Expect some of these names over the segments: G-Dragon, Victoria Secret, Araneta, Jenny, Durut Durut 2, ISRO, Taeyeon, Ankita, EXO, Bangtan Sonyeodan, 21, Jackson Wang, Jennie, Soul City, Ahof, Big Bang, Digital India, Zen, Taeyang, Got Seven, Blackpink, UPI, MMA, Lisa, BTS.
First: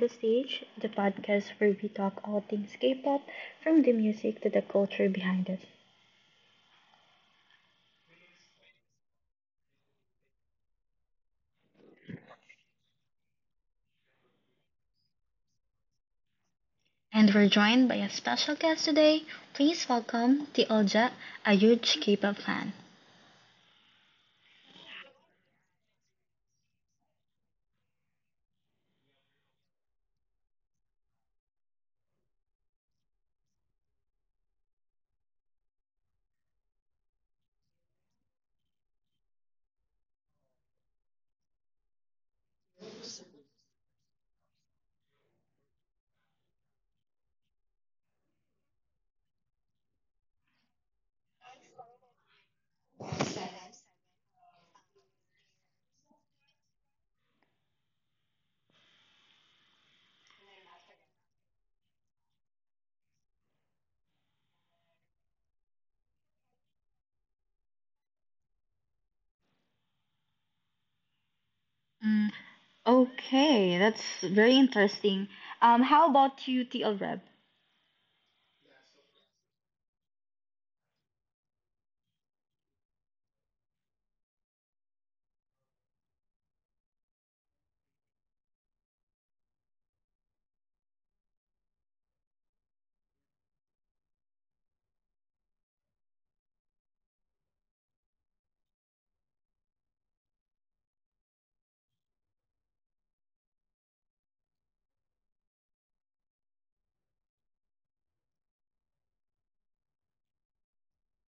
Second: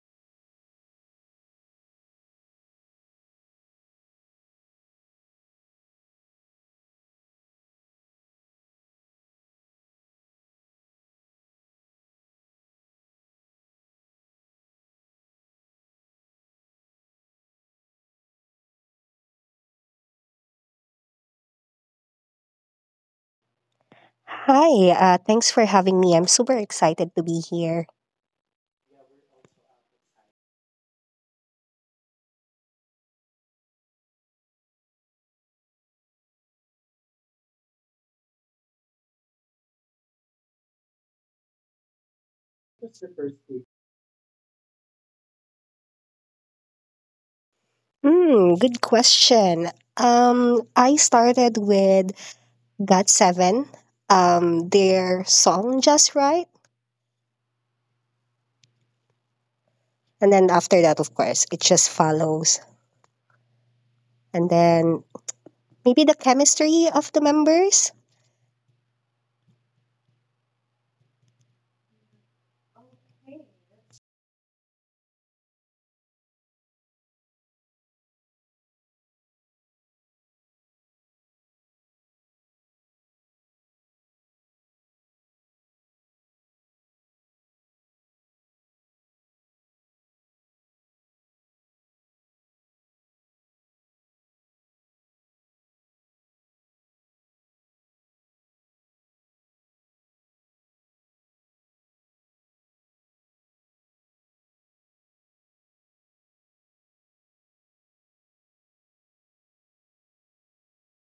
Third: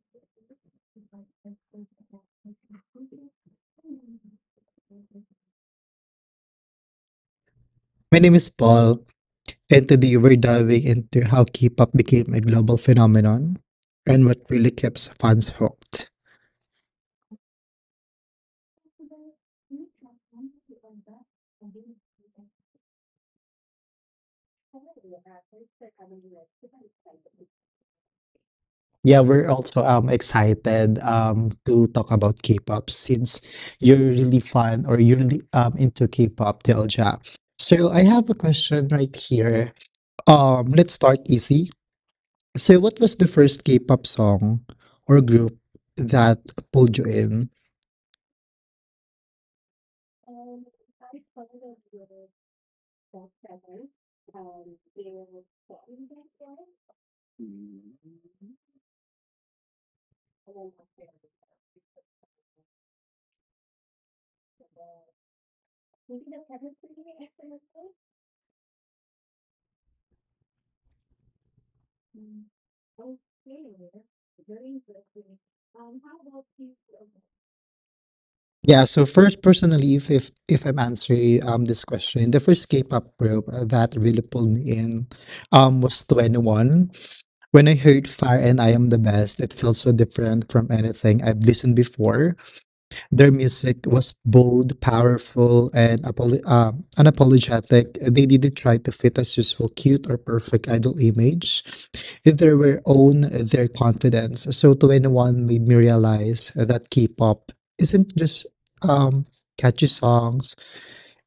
the Stage, the podcast where we talk all things K pop, from the music to the culture behind it. My name is Paul, and today we're diving into how K pop became a global phenomenon and what really keeps fans hooked. And we're joined by a special guest today. Please welcome Tiolja, a huge K pop fan. Hi, thanks for having me. I'm super excited to be here. Yeah, we're also excited to talk about K pop since you're really fan or you're really into K pop, Telja. So, I have a question right here. Let's start easy. So, what was the first K pop song or group that pulled you in? Hmm, good question. I started with Got Seven, their song Just Right. And then after that, of course, it just follows. And then maybe the chemistry of the members. Mm, okay, that's very interesting. How about you, TL Reb? Yeah, so first, personally, if I'm answering this question, the first K-pop group that really pulled me in was 21. When I heard Fire and I Am the Best, it felt so different from anything I've listened before. Their music was bold, powerful, and unapologetic. They didn't try to fit a useful, cute, or perfect idol image. They were own their confidence. So 21 made me realize that K-pop isn't just um, catchy songs.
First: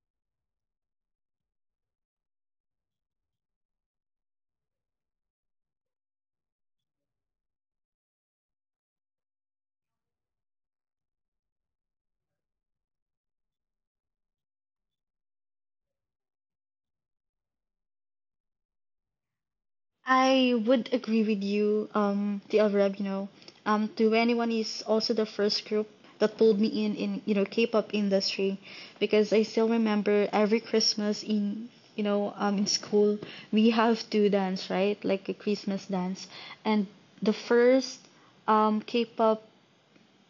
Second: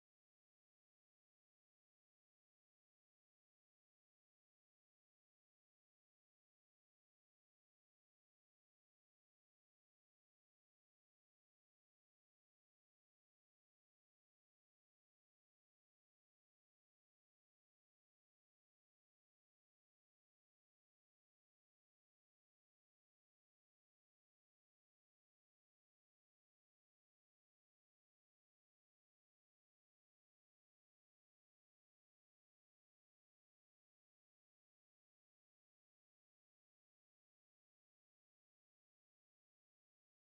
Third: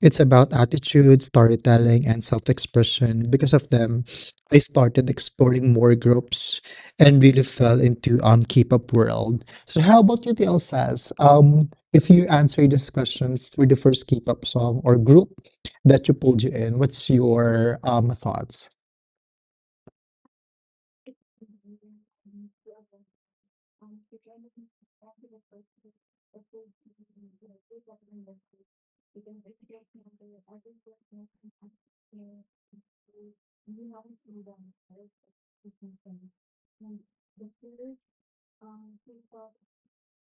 It's about attitude, storytelling, and self expression. Because of them, I started exploring more groups and really fell into K-pop world. So how about you, TL says? If you answer this question for the first K-pop song or group that you pulled you in, what's your thoughts? I would agree with you, the Arab, 21 is also the first group that pulled me in, K-pop industry because I still remember every Christmas in school, we have to dance, right? Like a Christmas dance. And the first K-pop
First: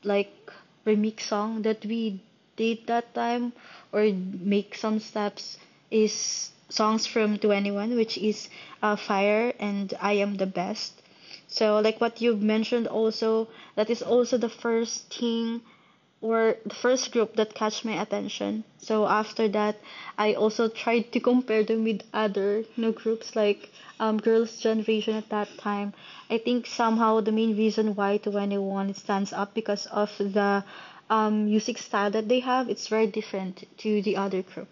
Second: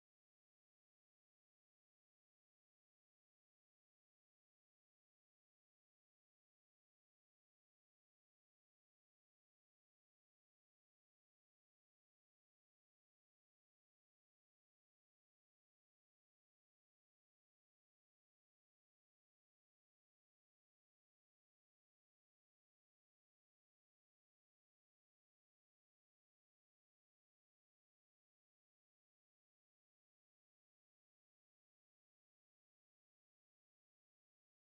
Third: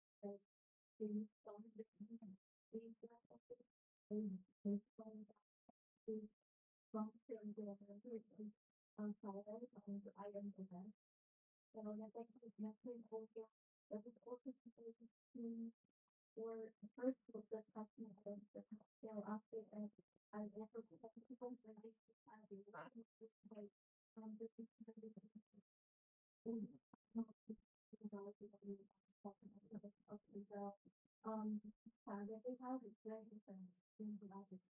like remix song that we did that time or make some steps is songs from 21, which is fire and I am the best. So like what you've mentioned also, that is also the first thing, were the first group that catch my attention. So after that, I also tried to compare them with other, groups like Girls' Generation at that time. I think somehow the main reason why 21 stands up because of the music style that they have. It's very different to the other group.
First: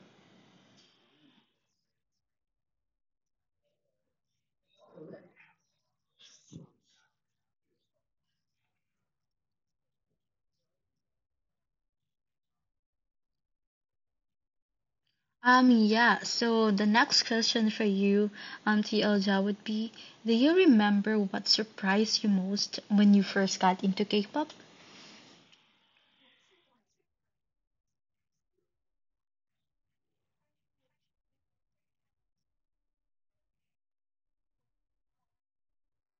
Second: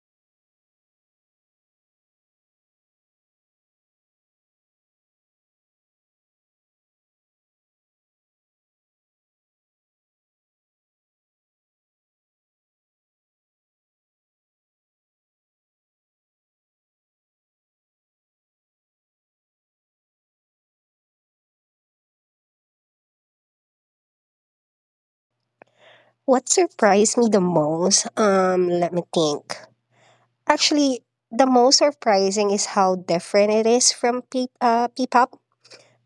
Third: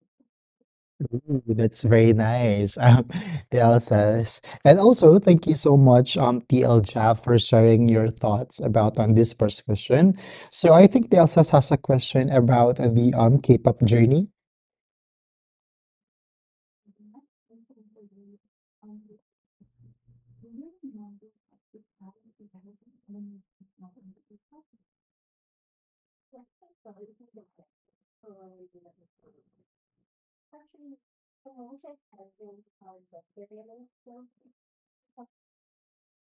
Ooh, that's very nice, TL says. And also, thank you so much, TL Jaff, for sharing your thoughts about on this first question. So I think TL says has a question about the K-pop journey. Yeah, so the next question for you, Auntie Elja, would be: do you remember what surprised you most when you first got into K pop? What surprised me the most? Let me think. Actually, the most surprising is how different it is from P-pop.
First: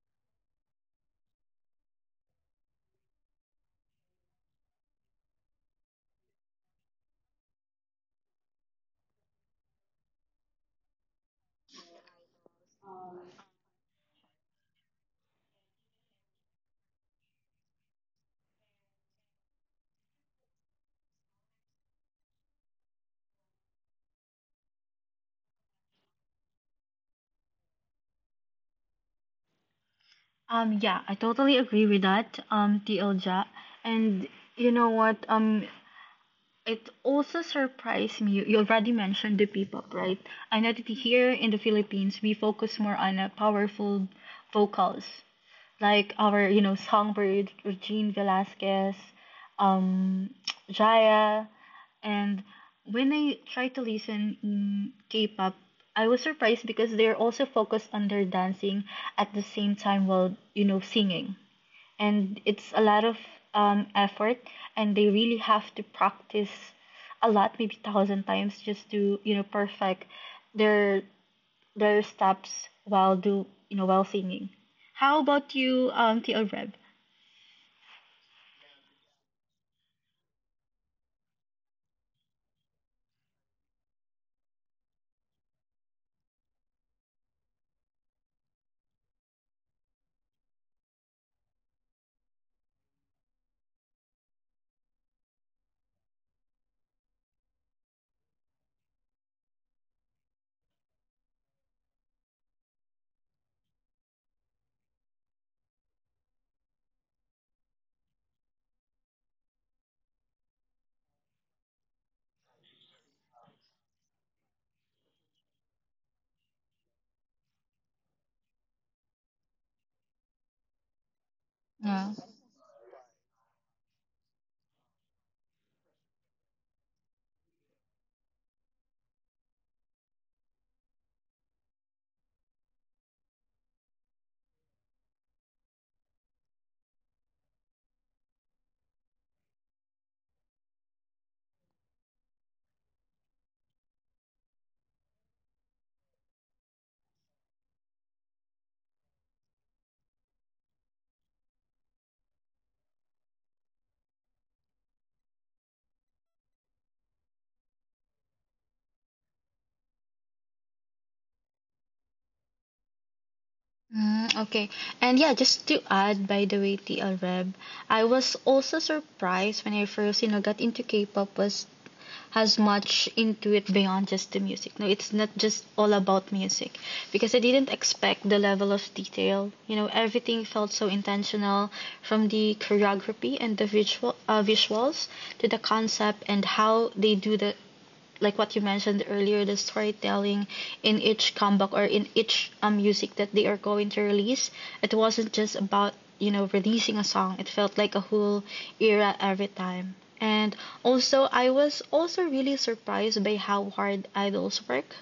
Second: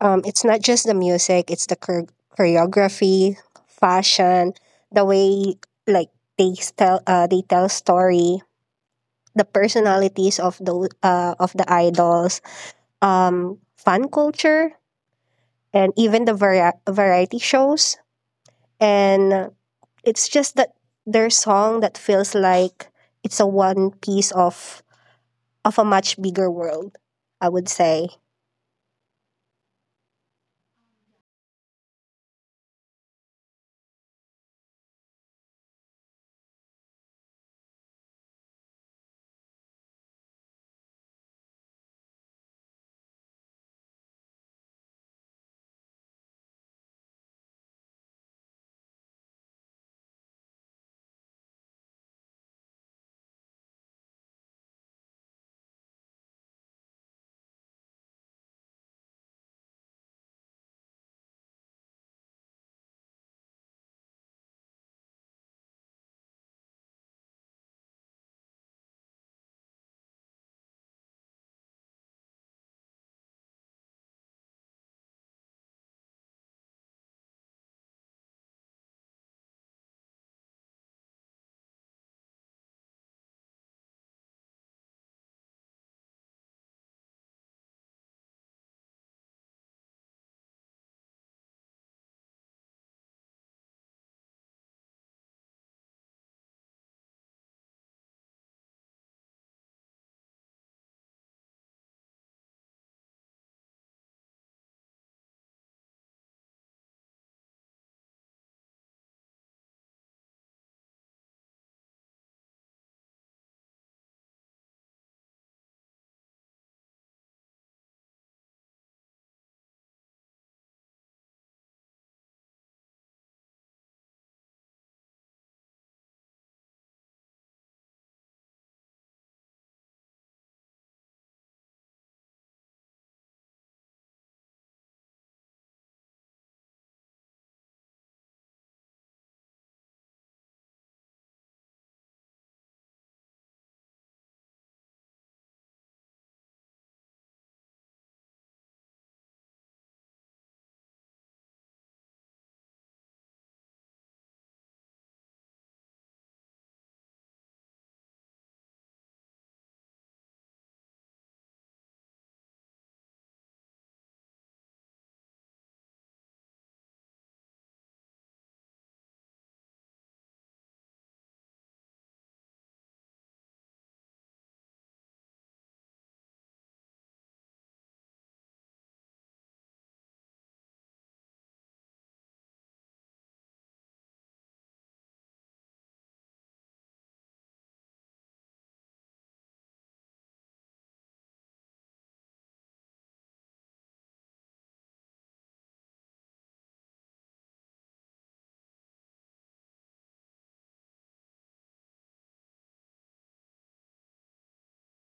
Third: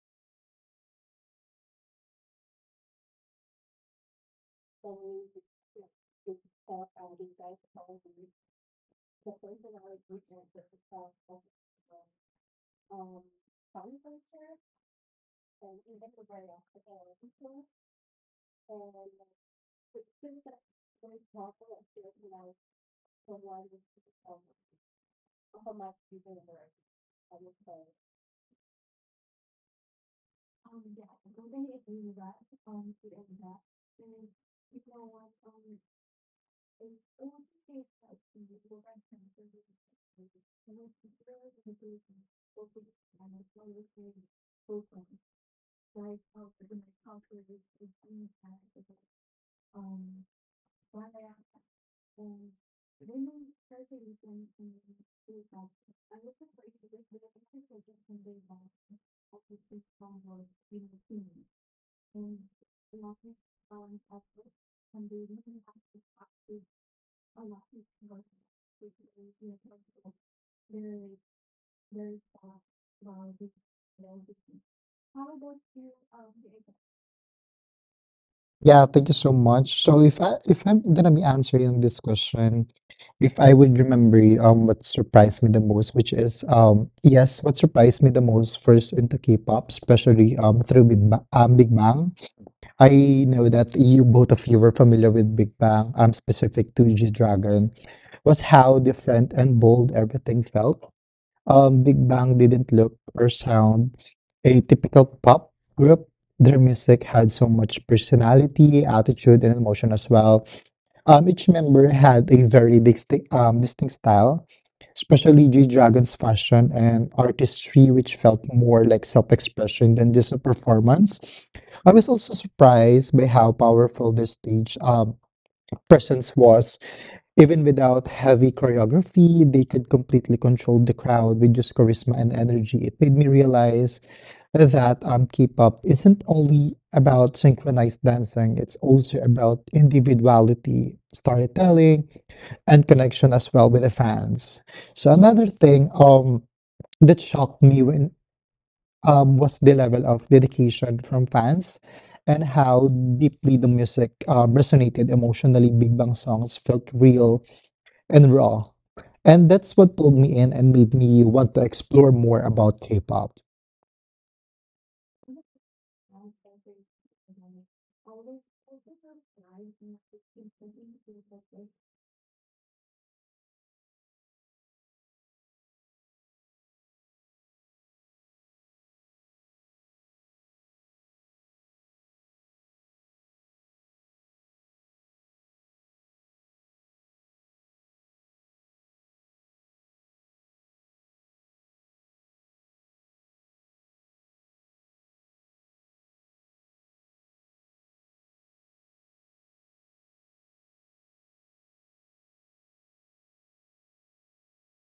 It's not just the music, it's the choreography, fashion, the way like they tell story, the personalities of the idols, fan culture, and even the variety shows. And it's just that their song that feels like it's a one piece of a much bigger world. I would say. Yeah, I totally agree with that, T L Tilja. And you know what? It also surprised me. You already mentioned the P-pop, right? I know that here in the Philippines, we focus more on powerful vocals, like our, Songbird, Regine Velasquez, um, Jaya. And when I try to listen in K-pop, I was surprised because they're also focused on their dancing at the same time while, singing, and it's a lot of effort, and they really have to practice a lot, maybe thousand times just to perfect their steps while do you know while singing. How about you, TL Reb? Yeah, thank you so much. So if I'm gonna be answering this question, if I would remember what surprised me the most, which is yes, what surprised me the most first into K-pop, especially through Big Bang. I know that you both of you were familiar with Big Bang, specific to G-Dragon, was how different and bold everything felt. Big Bang didn't look or sound a typical pop group. Their music had so much personality, attitude, and emotion as well. Each member had a very distinct style, especially G Dragon's fashion and artistry, which felt more like self expression than just a performance. I was Yeah. also surprised by how powerful their stage presence was even without heavy choreography, they could completely control the crowd with just charisma and energy. It made me realize that K-pop isn't only about synchronized dancing, it's also about individuality, storytelling, and connection as well with the fans. So another thing that shocked me when was the level of dedication from fans and how deeply the music resonated emotionally. Big Bang songs felt real and raw. And that's what pulled me in and made me want to explore more about K-pop. Mm, okay. And yeah, just to add, by the way, TL Reb, I was also surprised when I first, got into K-pop, was has much into it beyond just the music. No, it's not just all about music because I didn't expect the level of detail. You know, everything felt so intentional, from the choreography and the visuals to the concept and how they do the, like what you mentioned earlier, the storytelling in each comeback or in each music that they are going to release. It wasn't just about, releasing a song; it felt like a whole era every time. And also, I was also really surprised by how hard idols work,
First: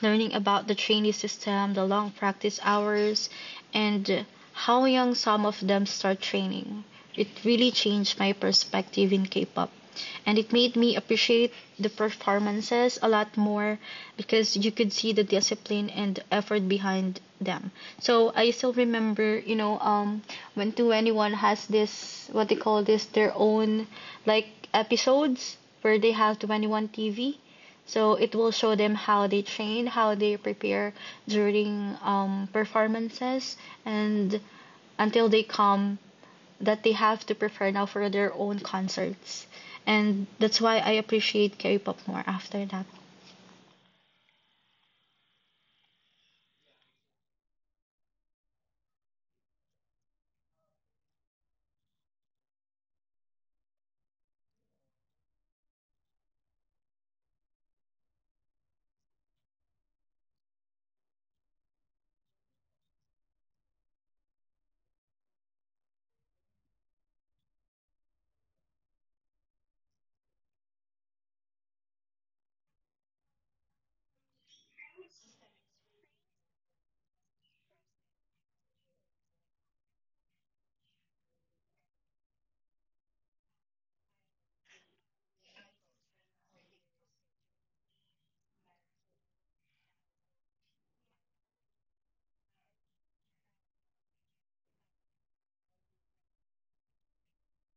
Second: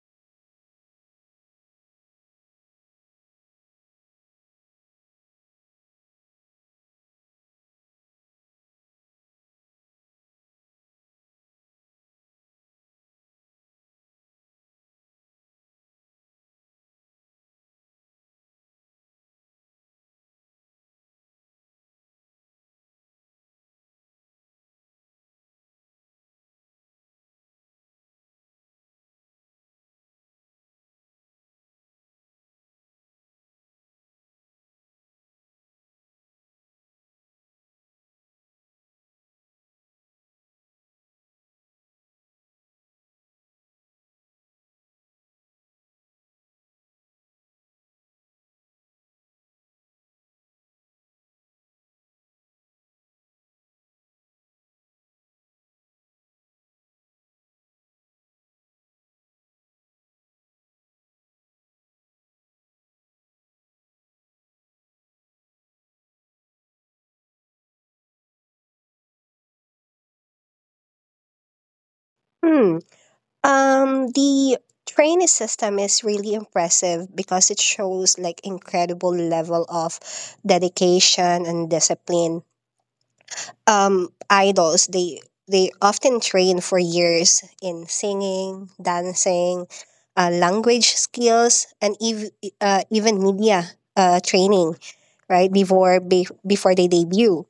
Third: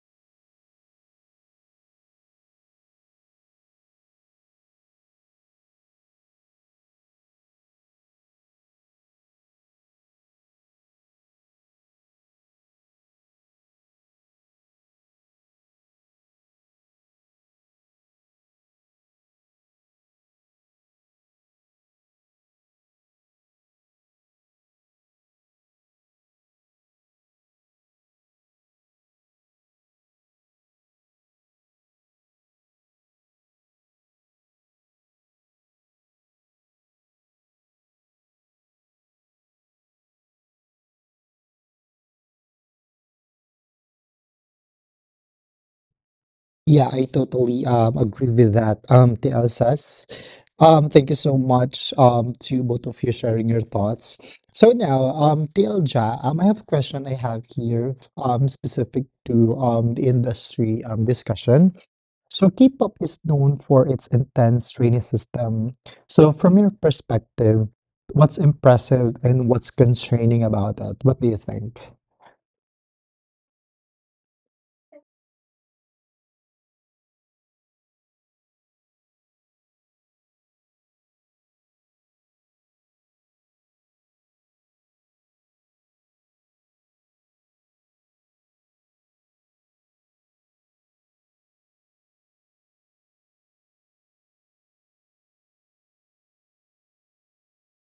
learning about the trainee system, the long practice hours, and how young some of them start training. It really changed my perspective in K pop. And it made me appreciate the performances a lot more because you could see the discipline and effort behind them. So I still remember, when 221 has this, what they call this, their own like episodes where they have 21 TV, so it will show them how they train, how they prepare during performances, and until they come that they have to prepare now for their own concerts. And that's why I appreciate K-pop more after that. Yeah, I totally agree with that, Tl Elsas. Thank you so much to both of you sharing your thoughts. So now, Te Elja, I have a question I have here specific to the industry discussion. So K-pop is known for its intense training system. So from your perspective, what's impressive and what's concerning about that? What do you think? Hmm. The training system is really impressive because it shows like incredible level of dedication and discipline. Idols they often train for years in singing, dancing, language skills, and even media training, right? Before they debut,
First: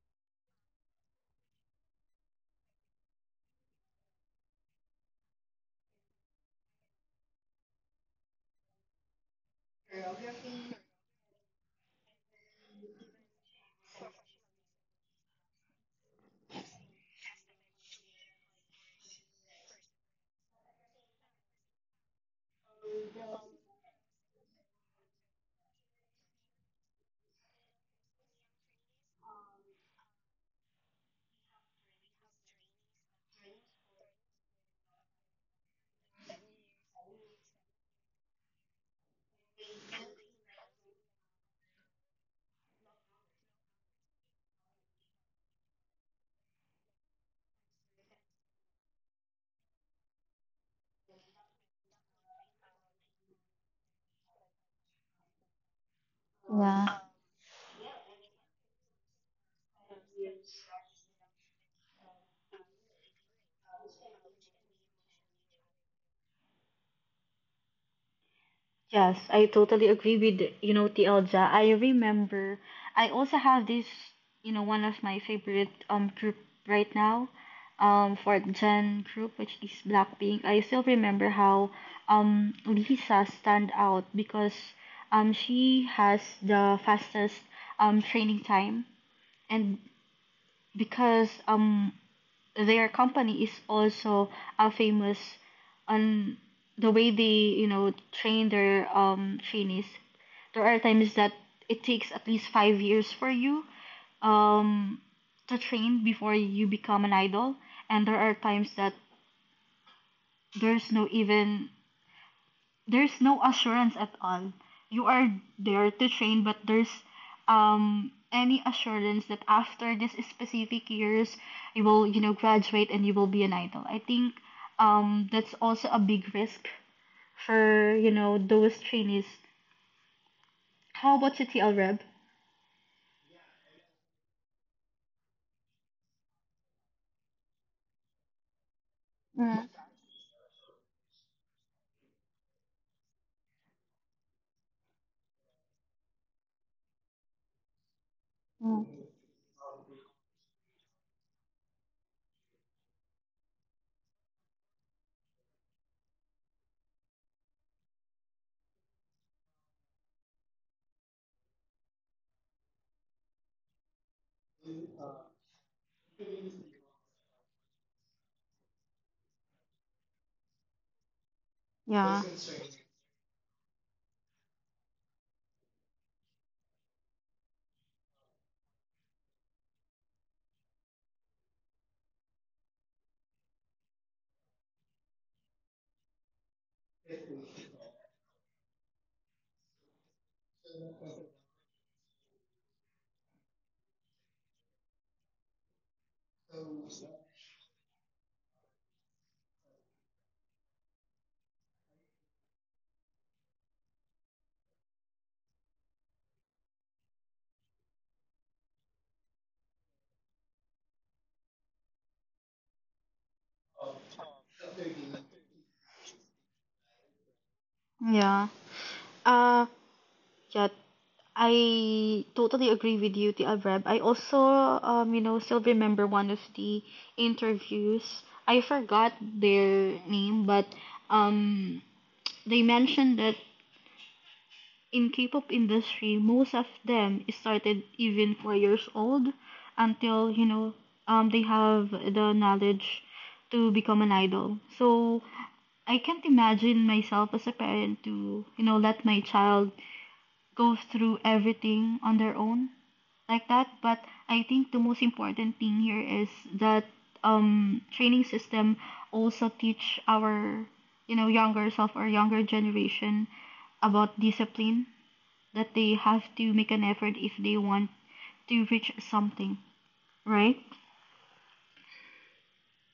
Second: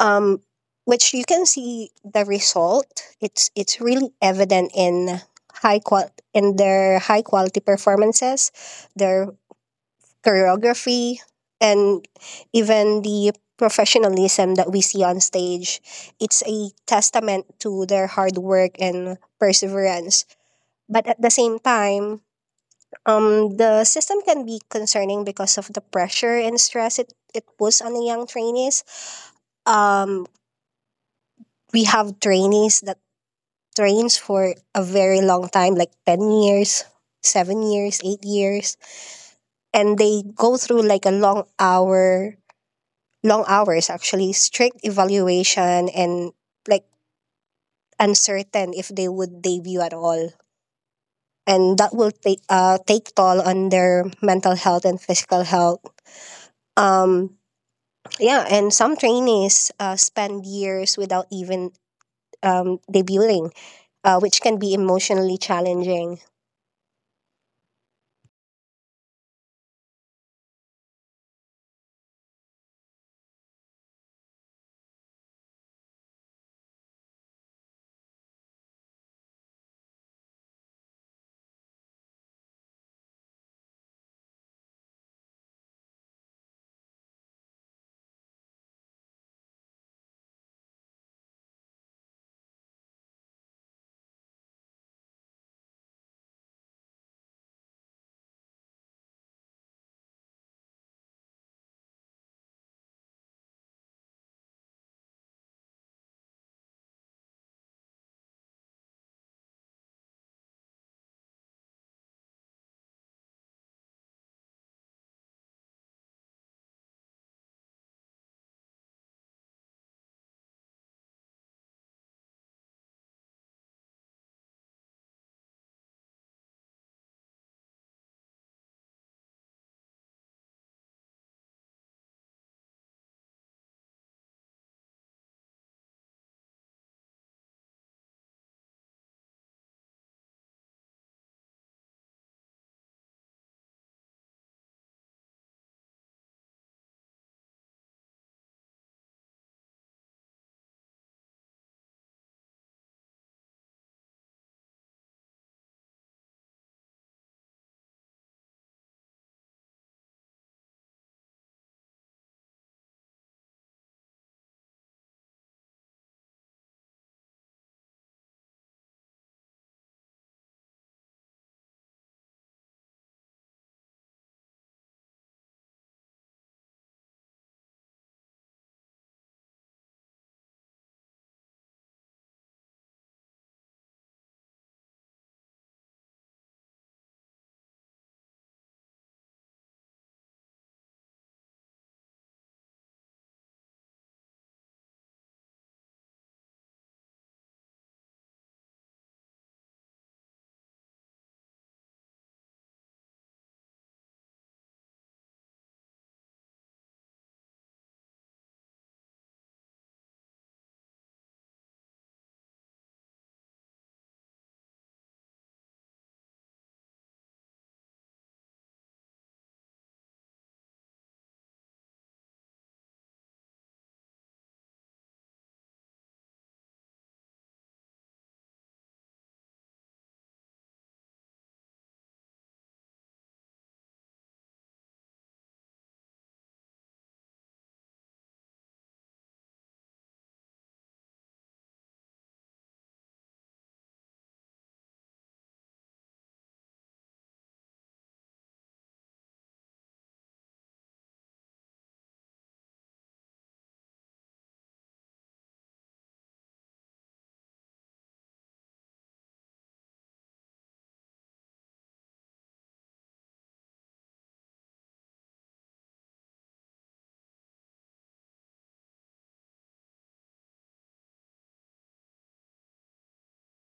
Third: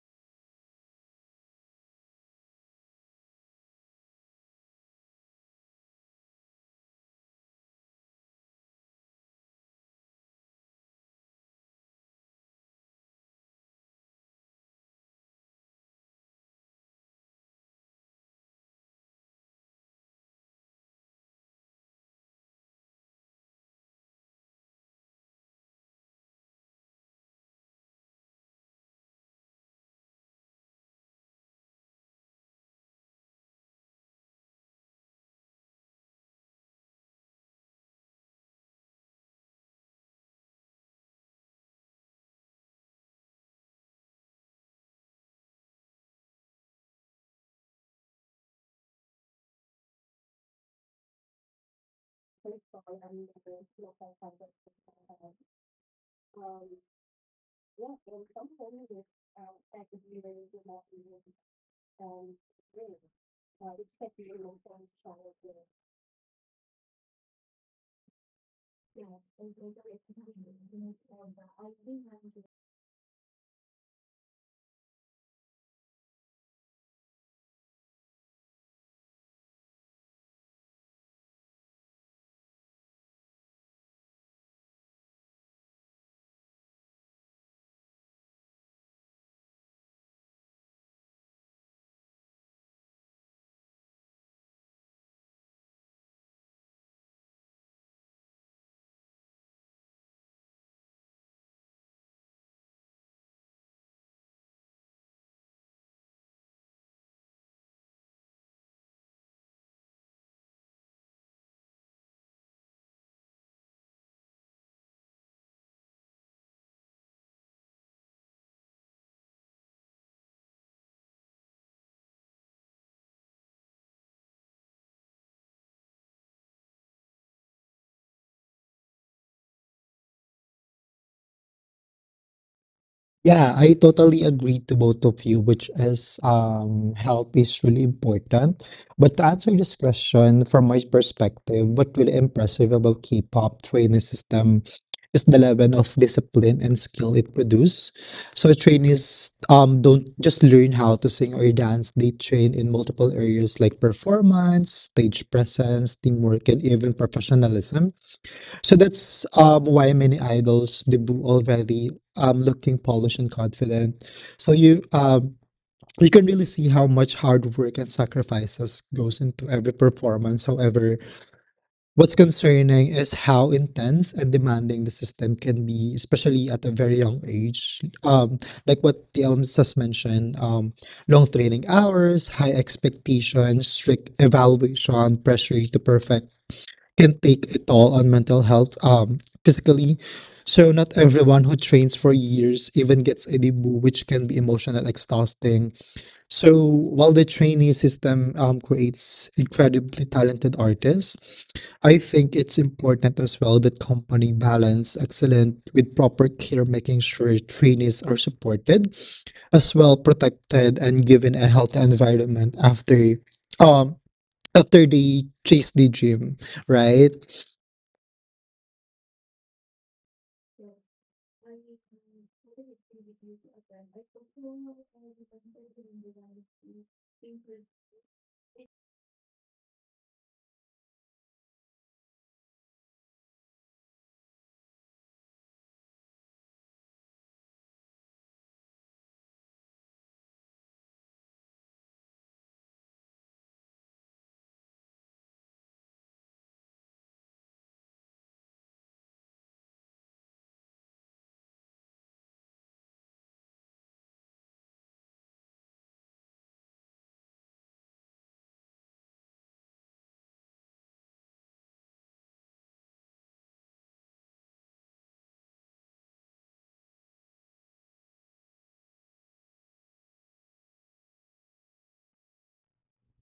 um, which you can see the result. It's really evident in high qual in their high quality performances, their choreography, and even the professionalism that we see on stage. It's a testament to their hard work and perseverance. But at the same time, the system can be concerning because of the pressure and stress it puts on the young trainees. Um, we have trainees that trains for a very long time, like 10 years, 7 years, 8 years. And they go through like long hours actually, strict evaluation and like uncertain if they would debut at all. And that will take toll on their mental health and physical health. Yeah. Um, yeah, and some trainees spend years without even debuting, which can be emotionally challenging. Yes, I totally agree with Tielja. I remember I also have this, one of my favorite group right now, fourth gen group, which is Blackpink. I still remember how Lisa stand out because she has the fastest training time, and because their company is also famous on the way they train their trainees. There are times that it takes at least five years for you um to train before you become an idol, and there are times that there's no even there's no assurance at all. You are there to train, but there's any assurance that after this specific years, you will graduate and you will be an idol. I think that's also a big risk for those trainees. How about you, TL Reb? Yeah, I totally agree to both of you, which is health is really important. But to answer Mm, this question from my perspective, what really impressive about K-pop training system is the level of discipline and skill it produce. So mm. trainees don't just learn how to sing or dance; they train in multiple areas like performance, stage presence, teamwork, and even professionalism. So that's why many idols debut already looking polished and confident. So you you can really see how much hard work and sacrifices goes into every performance. However, Yeah, what's concerning is how intense and demanding the system can be, especially at a very young age. Like what the elements has mentioned, long training hours, high expectations, strict evaluation, pressure to perfect can take a toll on mental health physically. So, not everyone who trains for years even gets a debut, which can be emotional exhausting. So, while the trainee system creates incredibly talented artists, I think it's important as well that company balance excellent with proper care, making sure trainees are supported, as well protected, and given a healthy environment um after they chase the dream, right? yeah. Uh, Yeah, I totally agree with you, Tia Reb. I also, still remember one of the interviews. I forgot their name, but um, they mentioned that in K-pop industry, most of them started even four years old until they have the knowledge to become an idol. So I can't imagine myself as a parent to let my child go through everything on their own like that, but I think the most important thing here is that training system also teach our, younger self or younger generation about discipline, that they have to make an effort if they want to reach something, right?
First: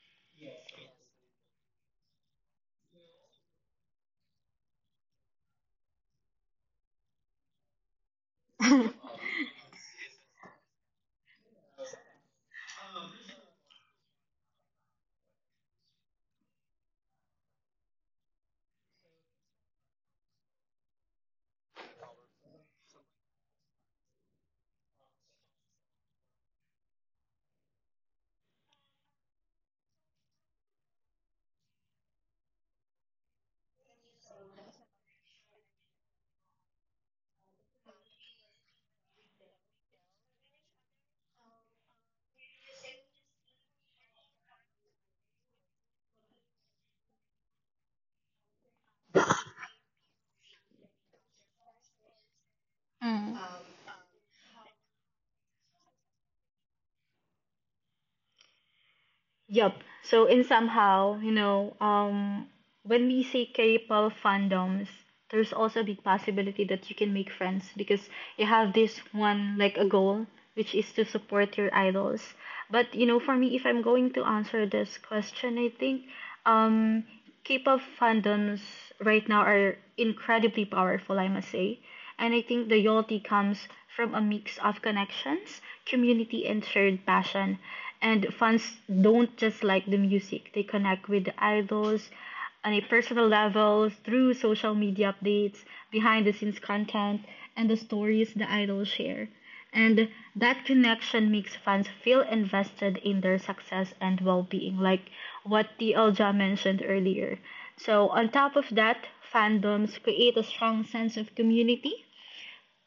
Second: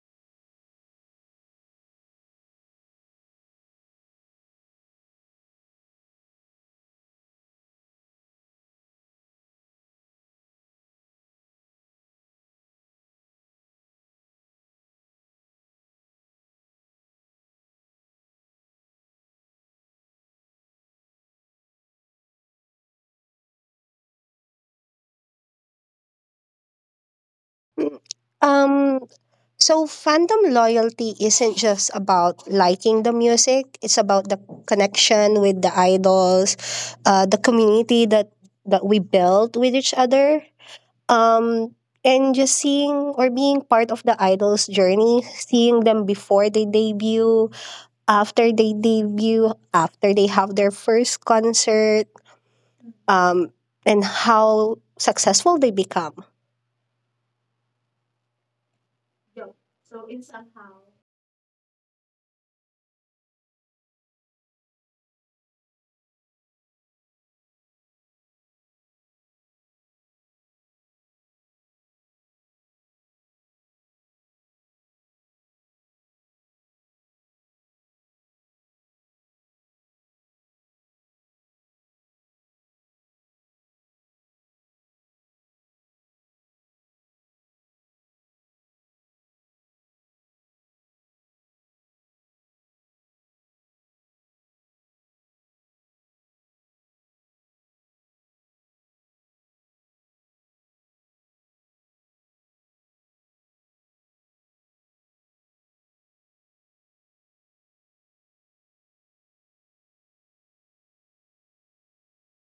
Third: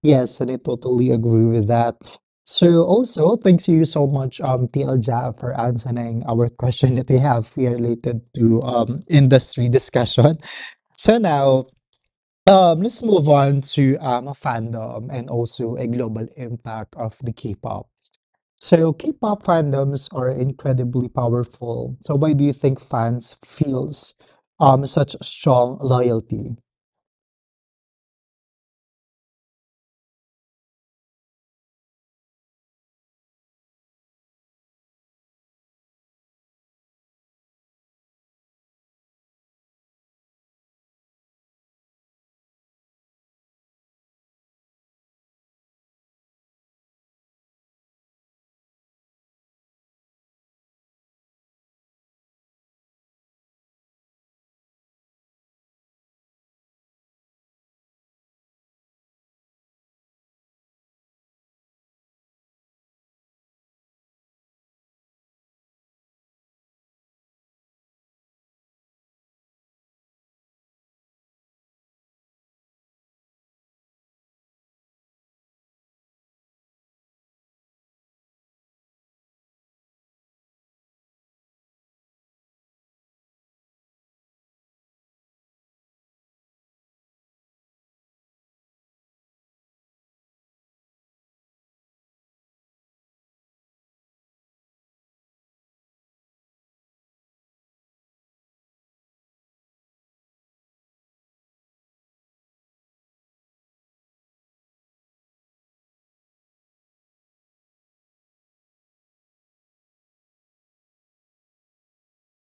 Yes, and I totally agree with that. So also, thank you so much, TLJ, for answering our question that we have here related to industry discussion. So now, let's move on to a fandom and also a global impact of the K-pop. So K-pop fandoms are incredibly powerful. So why do you think fans feels such strong loyalty? Mm. Um, So fandom loyalty isn't just about liking the music, it's about the connection with the idols, the community that we build with each other. Um and just seeing or being part of the idol's journey, seeing them before they debut, after they debut, after they have their first concert, Mm. um, and how successful they become. Yup. So in somehow, when we say K-pop fandoms, there's also a big possibility that you can make friends because you have this one like a goal, which is to support your idols. But you know, for me, if I'm going to answer this question, I think um, K-pop fandoms right now are incredibly powerful, I must say. And I think the loyalty comes from a mix of connections, community, and shared passion. And fans don't just like the music; they connect with the idols on a personal level through social media updates, behind the scenes content, and the stories the idols share. And that connection makes fans feel invested in their success and well being, like what TLJ mentioned earlier. So, on top of that, fandoms create a strong sense of community,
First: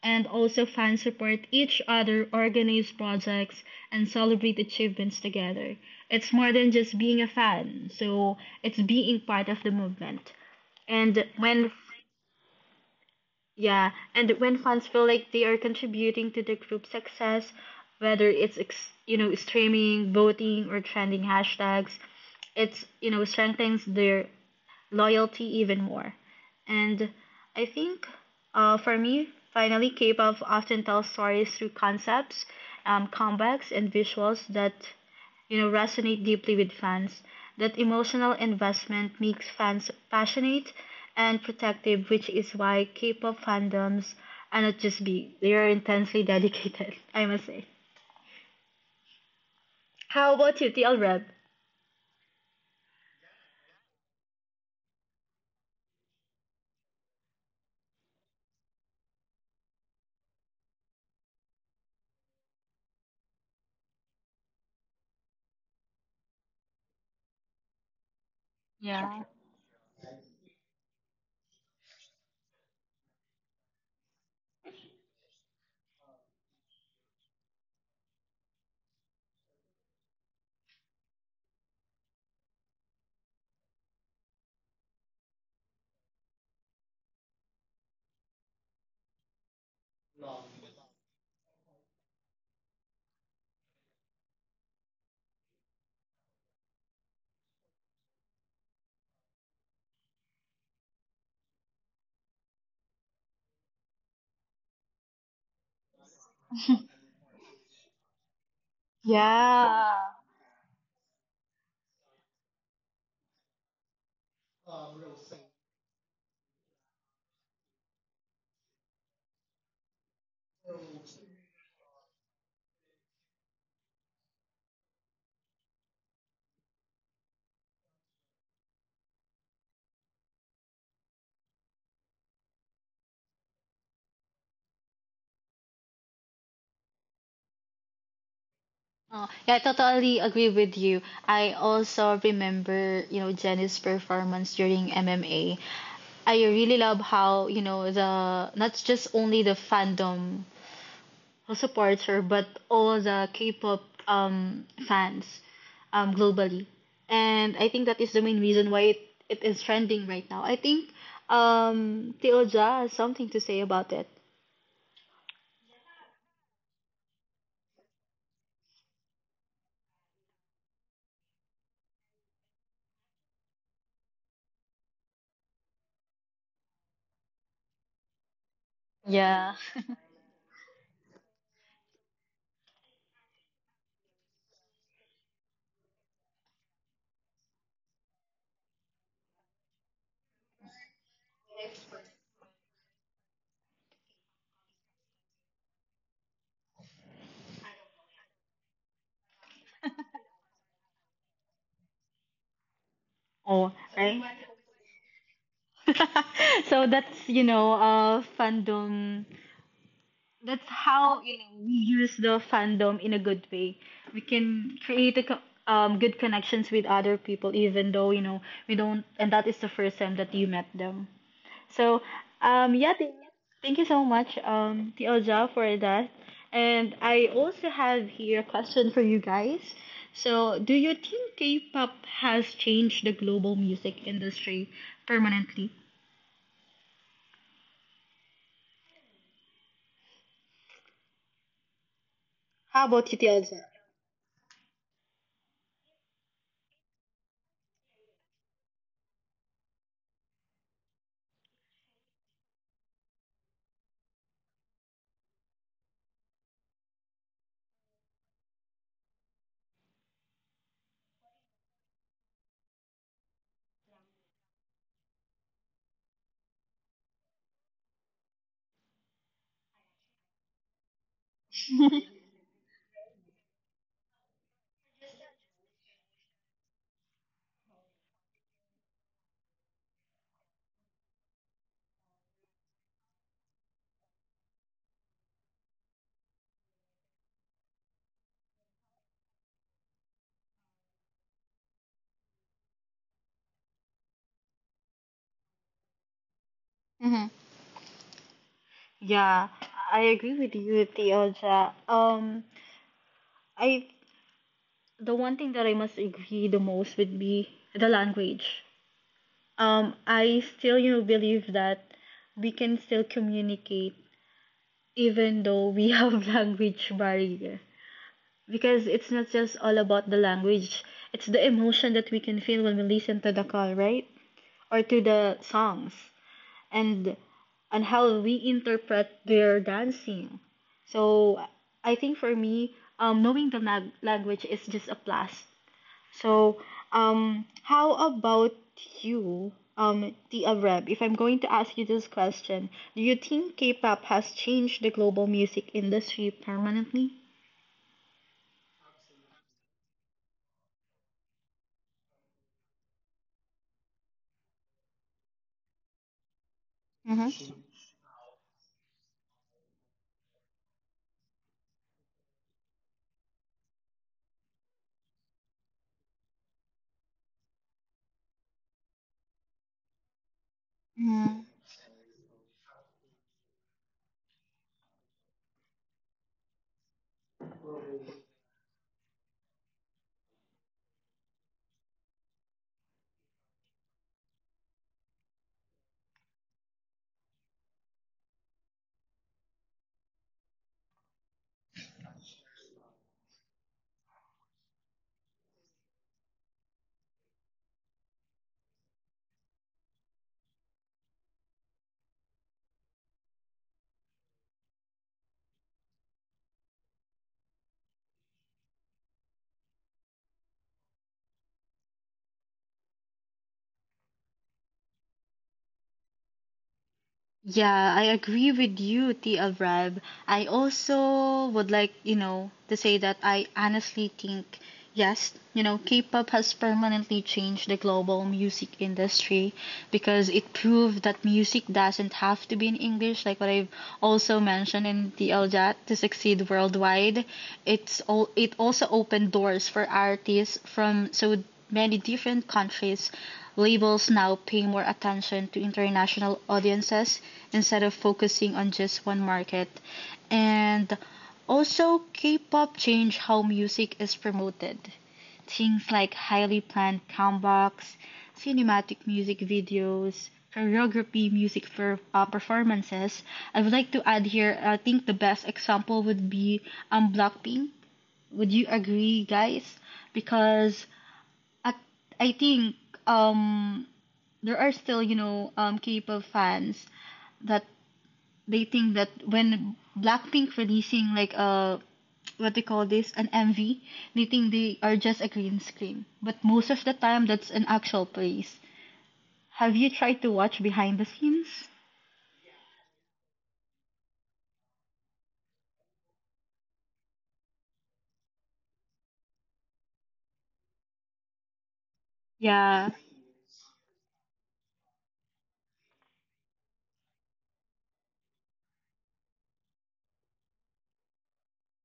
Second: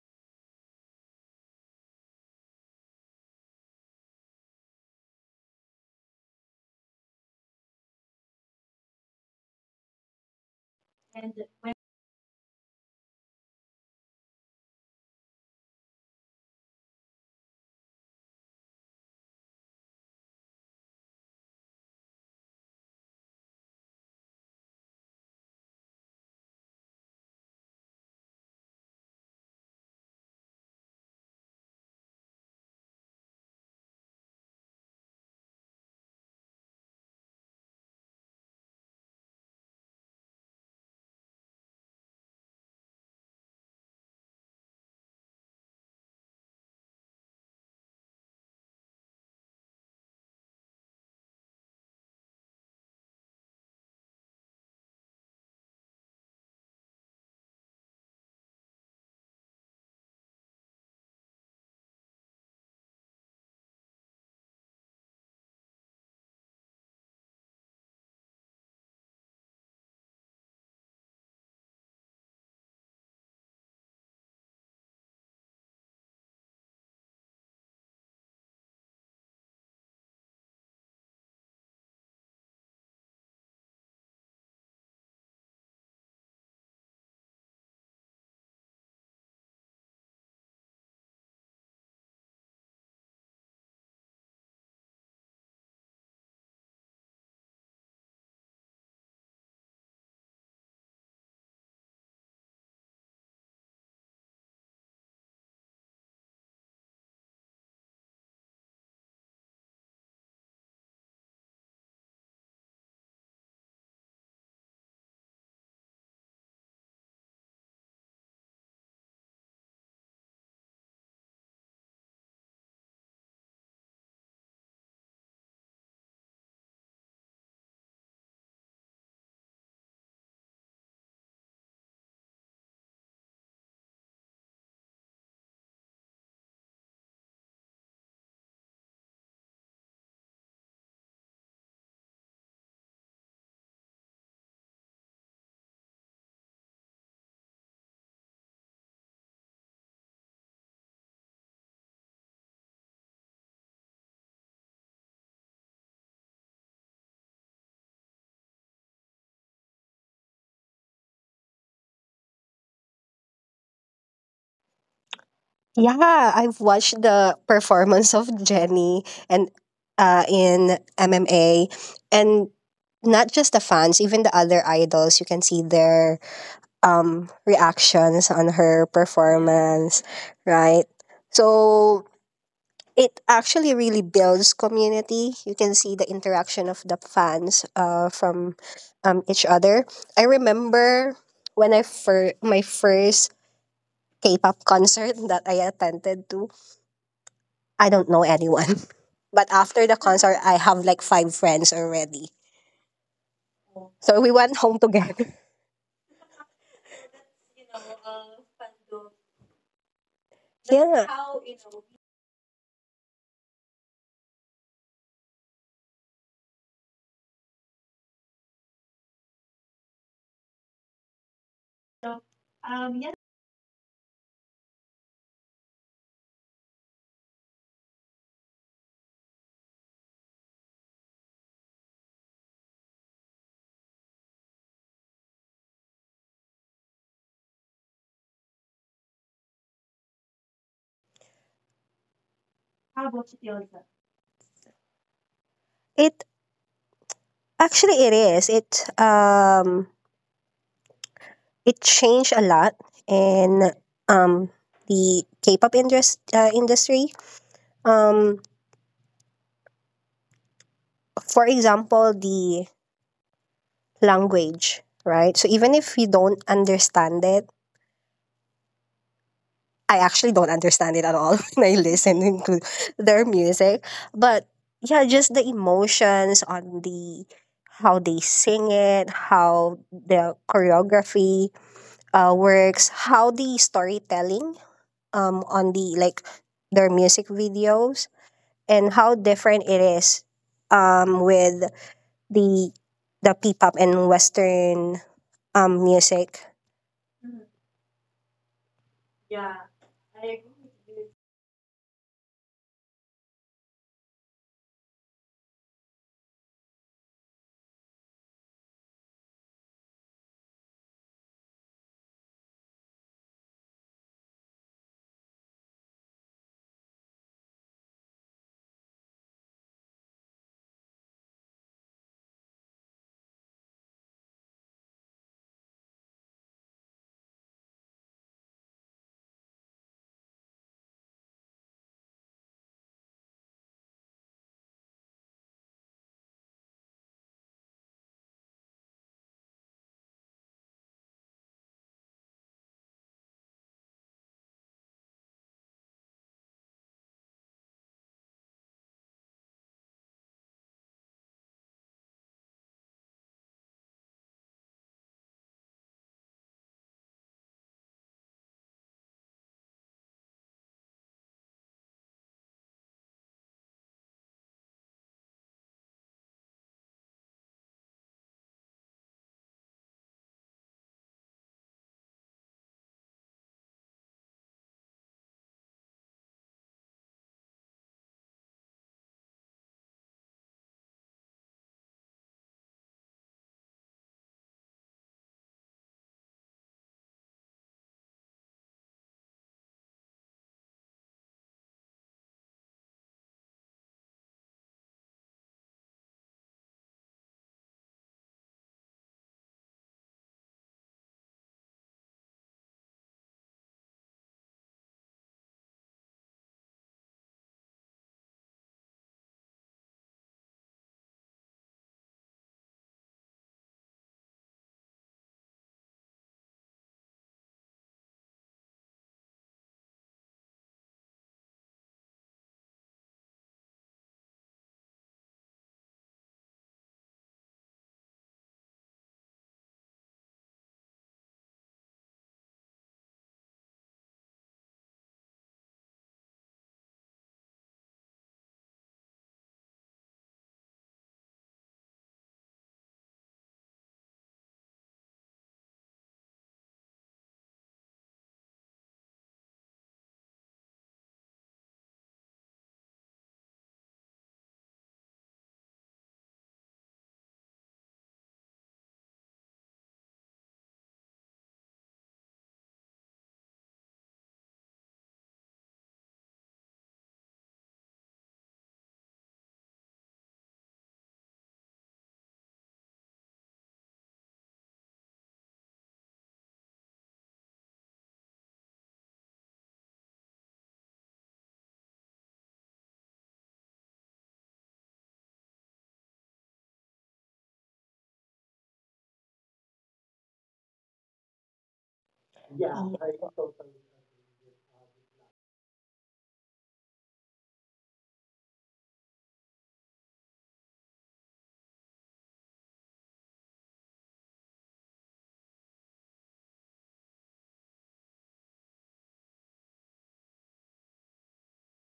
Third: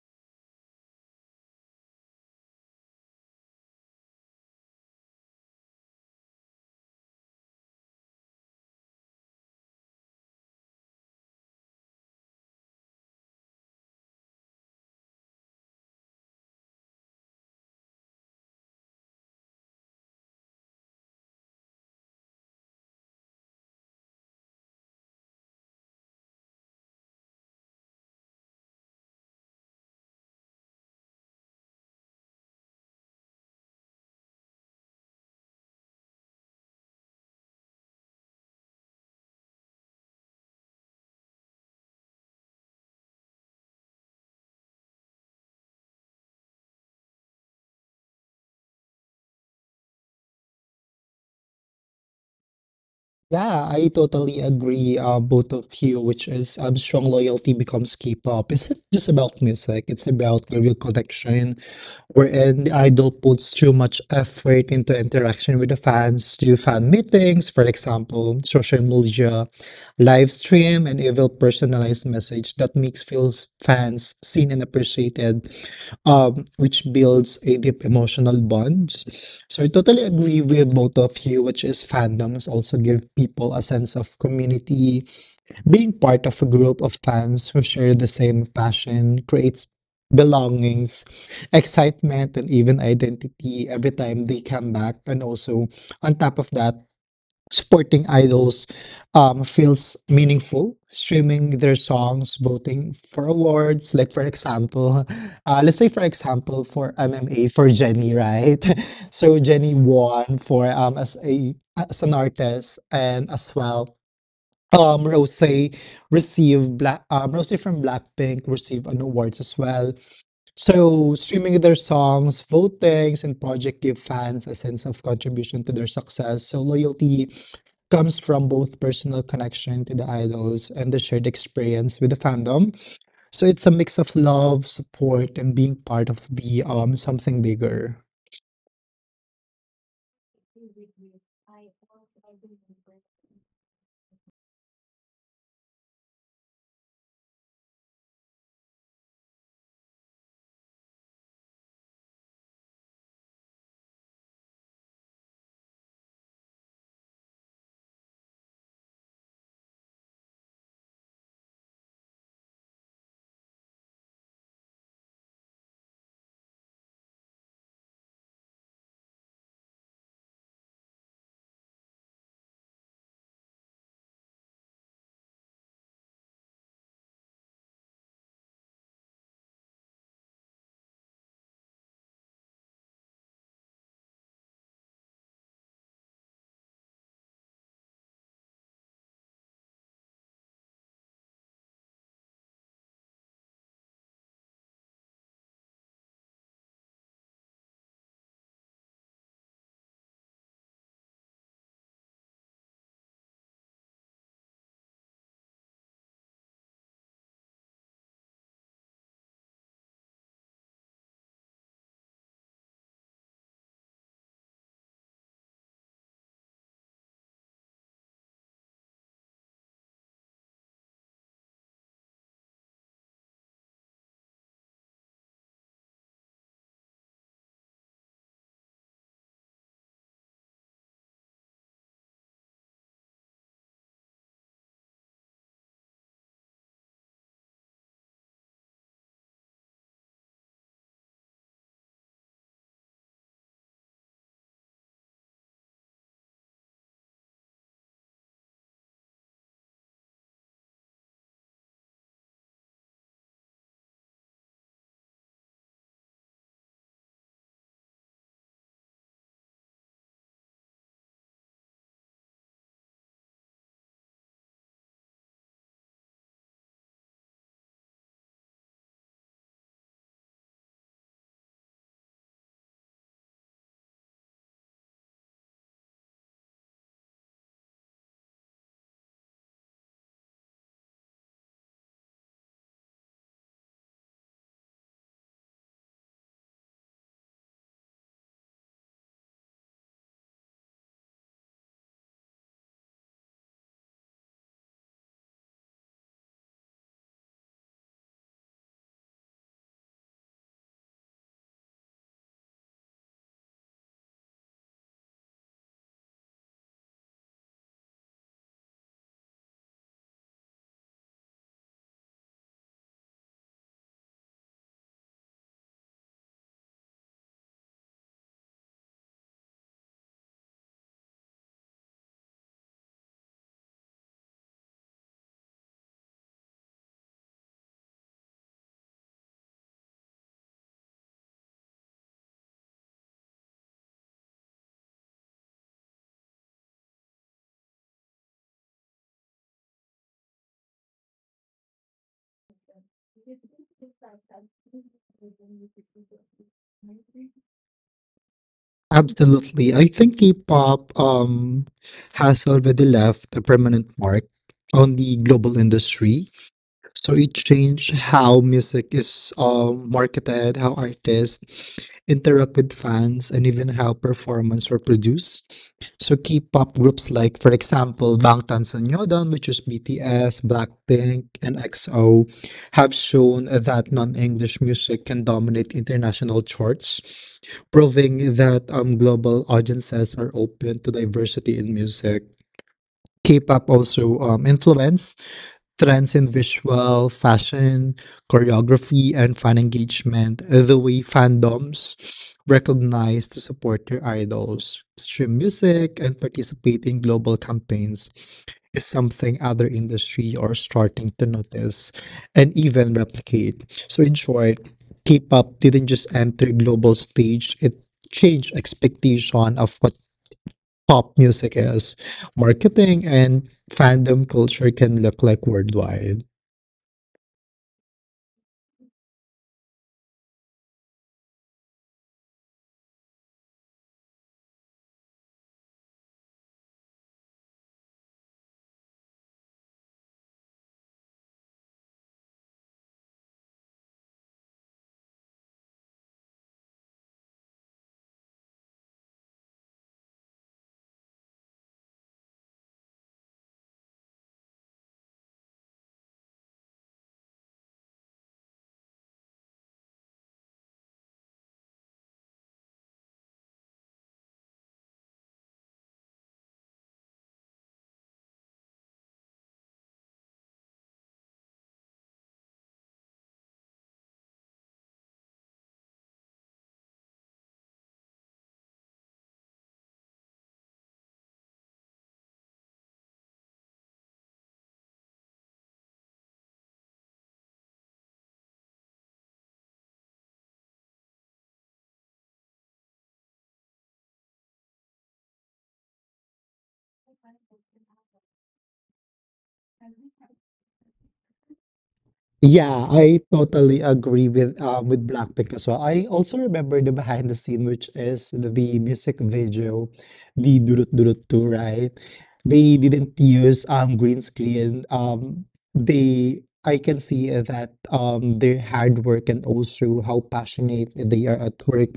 and also fans support each other, organize projects, and celebrate achievements together. It's more than just being a fan, so it's being part of the movement. And when, yeah, and when fans feel like they are contributing to the group's success, whether it's streaming, voting, or trending hashtags, it's strengthens their loyalty even more. And I think, for me, finally, K pop often tells stories through concepts, comebacks, and visuals that resonate deeply with fans. That emotional investment makes fans passionate and protective, which is why K pop fandoms are not just big, they are intensely dedicated, I must say. How about you, TL Reb? Yeah, I totally agree, both of you, which is strong loyalty becomes K-pop. It's not just about music, it's about the real connection, wherein the idol puts too much effort into interaction with the fans, do fan meetings, for example, social media, Yeah. live stream, and even personalized message that makes feels fans seen and appreciated which builds a deep emotional bonds. So I totally agree with both of you, which is fandoms also give people a sense of community. Being part of a group of fans who share the same passion creates belongings, excitement, and even identity every time they come back. And also, on top of that, supporting idols feels meaningful. Streaming their songs, voting for awards, like for example, let's say for example for MMA for Jenny, right? So Jenny Yeah. won for as a as an artist and as well. Rose received Black Rose from Blackpink received an award as well. So streaming their songs, votings, and project give fans a sense of contribution to their success. So loyalty comes from both personal connection to the idols and the shared experience with the fandom. So it's a mix of love, support, and being part of the something bigger. Oh, yeah, I totally agree with you. I also remember, Jenny's performance during MMA. I really love how, the not just only the fandom who supports her, but all the K-pop fans globally. And I think that is the main reason why it is trending right now. I think Teo Ja has something to say about it. Yeah, I've watched the performance of Jenny and in MMA, and not just the fans, even the other idols. You can see their reactions on her Yeah. performance, right? So it actually really builds community. You can see the interaction of the fans from each other. I remember when my first K-pop concert that I attended to. I don't know anyone. But after the concert, I have like five friends already. Oh, So we right. went home together. So that's fandom. That's Yeah. how, we use the fandom in a good way. We can create good connections with other people, even though, we don't, and that is the first time that you met them. So um yeah th- thank you so much, Tielja, for that. And I also have here a question for you guys. So do you think K-pop has changed the global music industry permanently? How about you, Tiaja? It actually it is. It changed a lot in um the K-pop industry. Um for example, the language, right? So even if you don't understand it, I actually don't understand it at all when I listen to their music. But yeah, just the emotions on the how they sing it, how the choreography works, how the storytelling on the like their music videos, and how different it is with the the P-pop and Western music. Mm-hmm. Yeah, I agree with you, Tiaja. I the one thing that I must agree the most would be the language. I still believe that we can still communicate even though we have language barrier, because it's not just all about the language. It's the emotion that we can feel when we listen to the call, right? Or to the songs, and on how we interpret their dancing. So I think for me, knowing the language is just a plus. So how about you, Tia Reb? If I'm going to ask you this question, do you think K-pop has changed the global music industry permanently? Absolutely. I think K-pop has already left a permanent mark on the global industry. So it changed how music is marketed, how artists interact with fans, and even how performances were produced. So K-pop groups like, for example, Bangtan Sonyeodan, which is BTS, Blackpink, and Mm-hmm. EXO, have shown that non-English music can dominate international charts, proving that global audiences are open to diversity in music. K-pop also influenced trends in visual, fashion, choreography, and fan engagement, the way fandoms recognize to support their idols, stream music, and participate in global campaigns is something other industry are starting to notice and even replicate. So in short, K-pop didn't just enter global stage, it changed expectation of what pop music is, marketing, and fandom culture can look like worldwide. Yeah, I agree with you, T. L Rab. I also would like, to say that I honestly think, yes, K-pop has permanently changed the global music industry because it proved that music doesn't have to be in English, like what I've also mentioned in the LJAT, to succeed worldwide. It also opened doors for artists from so many different countries' labels now pay more attention to international audiences instead of focusing on just one market. And also, K-pop changed how music is promoted. Things like highly planned comebacks, cinematic music videos, choreography music for performances. I would like to add here, I think the best example would be Blackpink. Would you agree, guys? Because I, I think um, there are still, K-pop fans that they think that when Blackpink releasing like a what they call this an MV, they think they are just a green screen. But most of the time, that's an actual place. Have you tried to watch behind the scenes? Yeah, I totally agree with Blackpink as well. I also remember the behind the scene, which is the music video, the Durut Durut 2, right? They Yeah. didn't use green screen. They I can see that their hard work and also how passionate they are at work.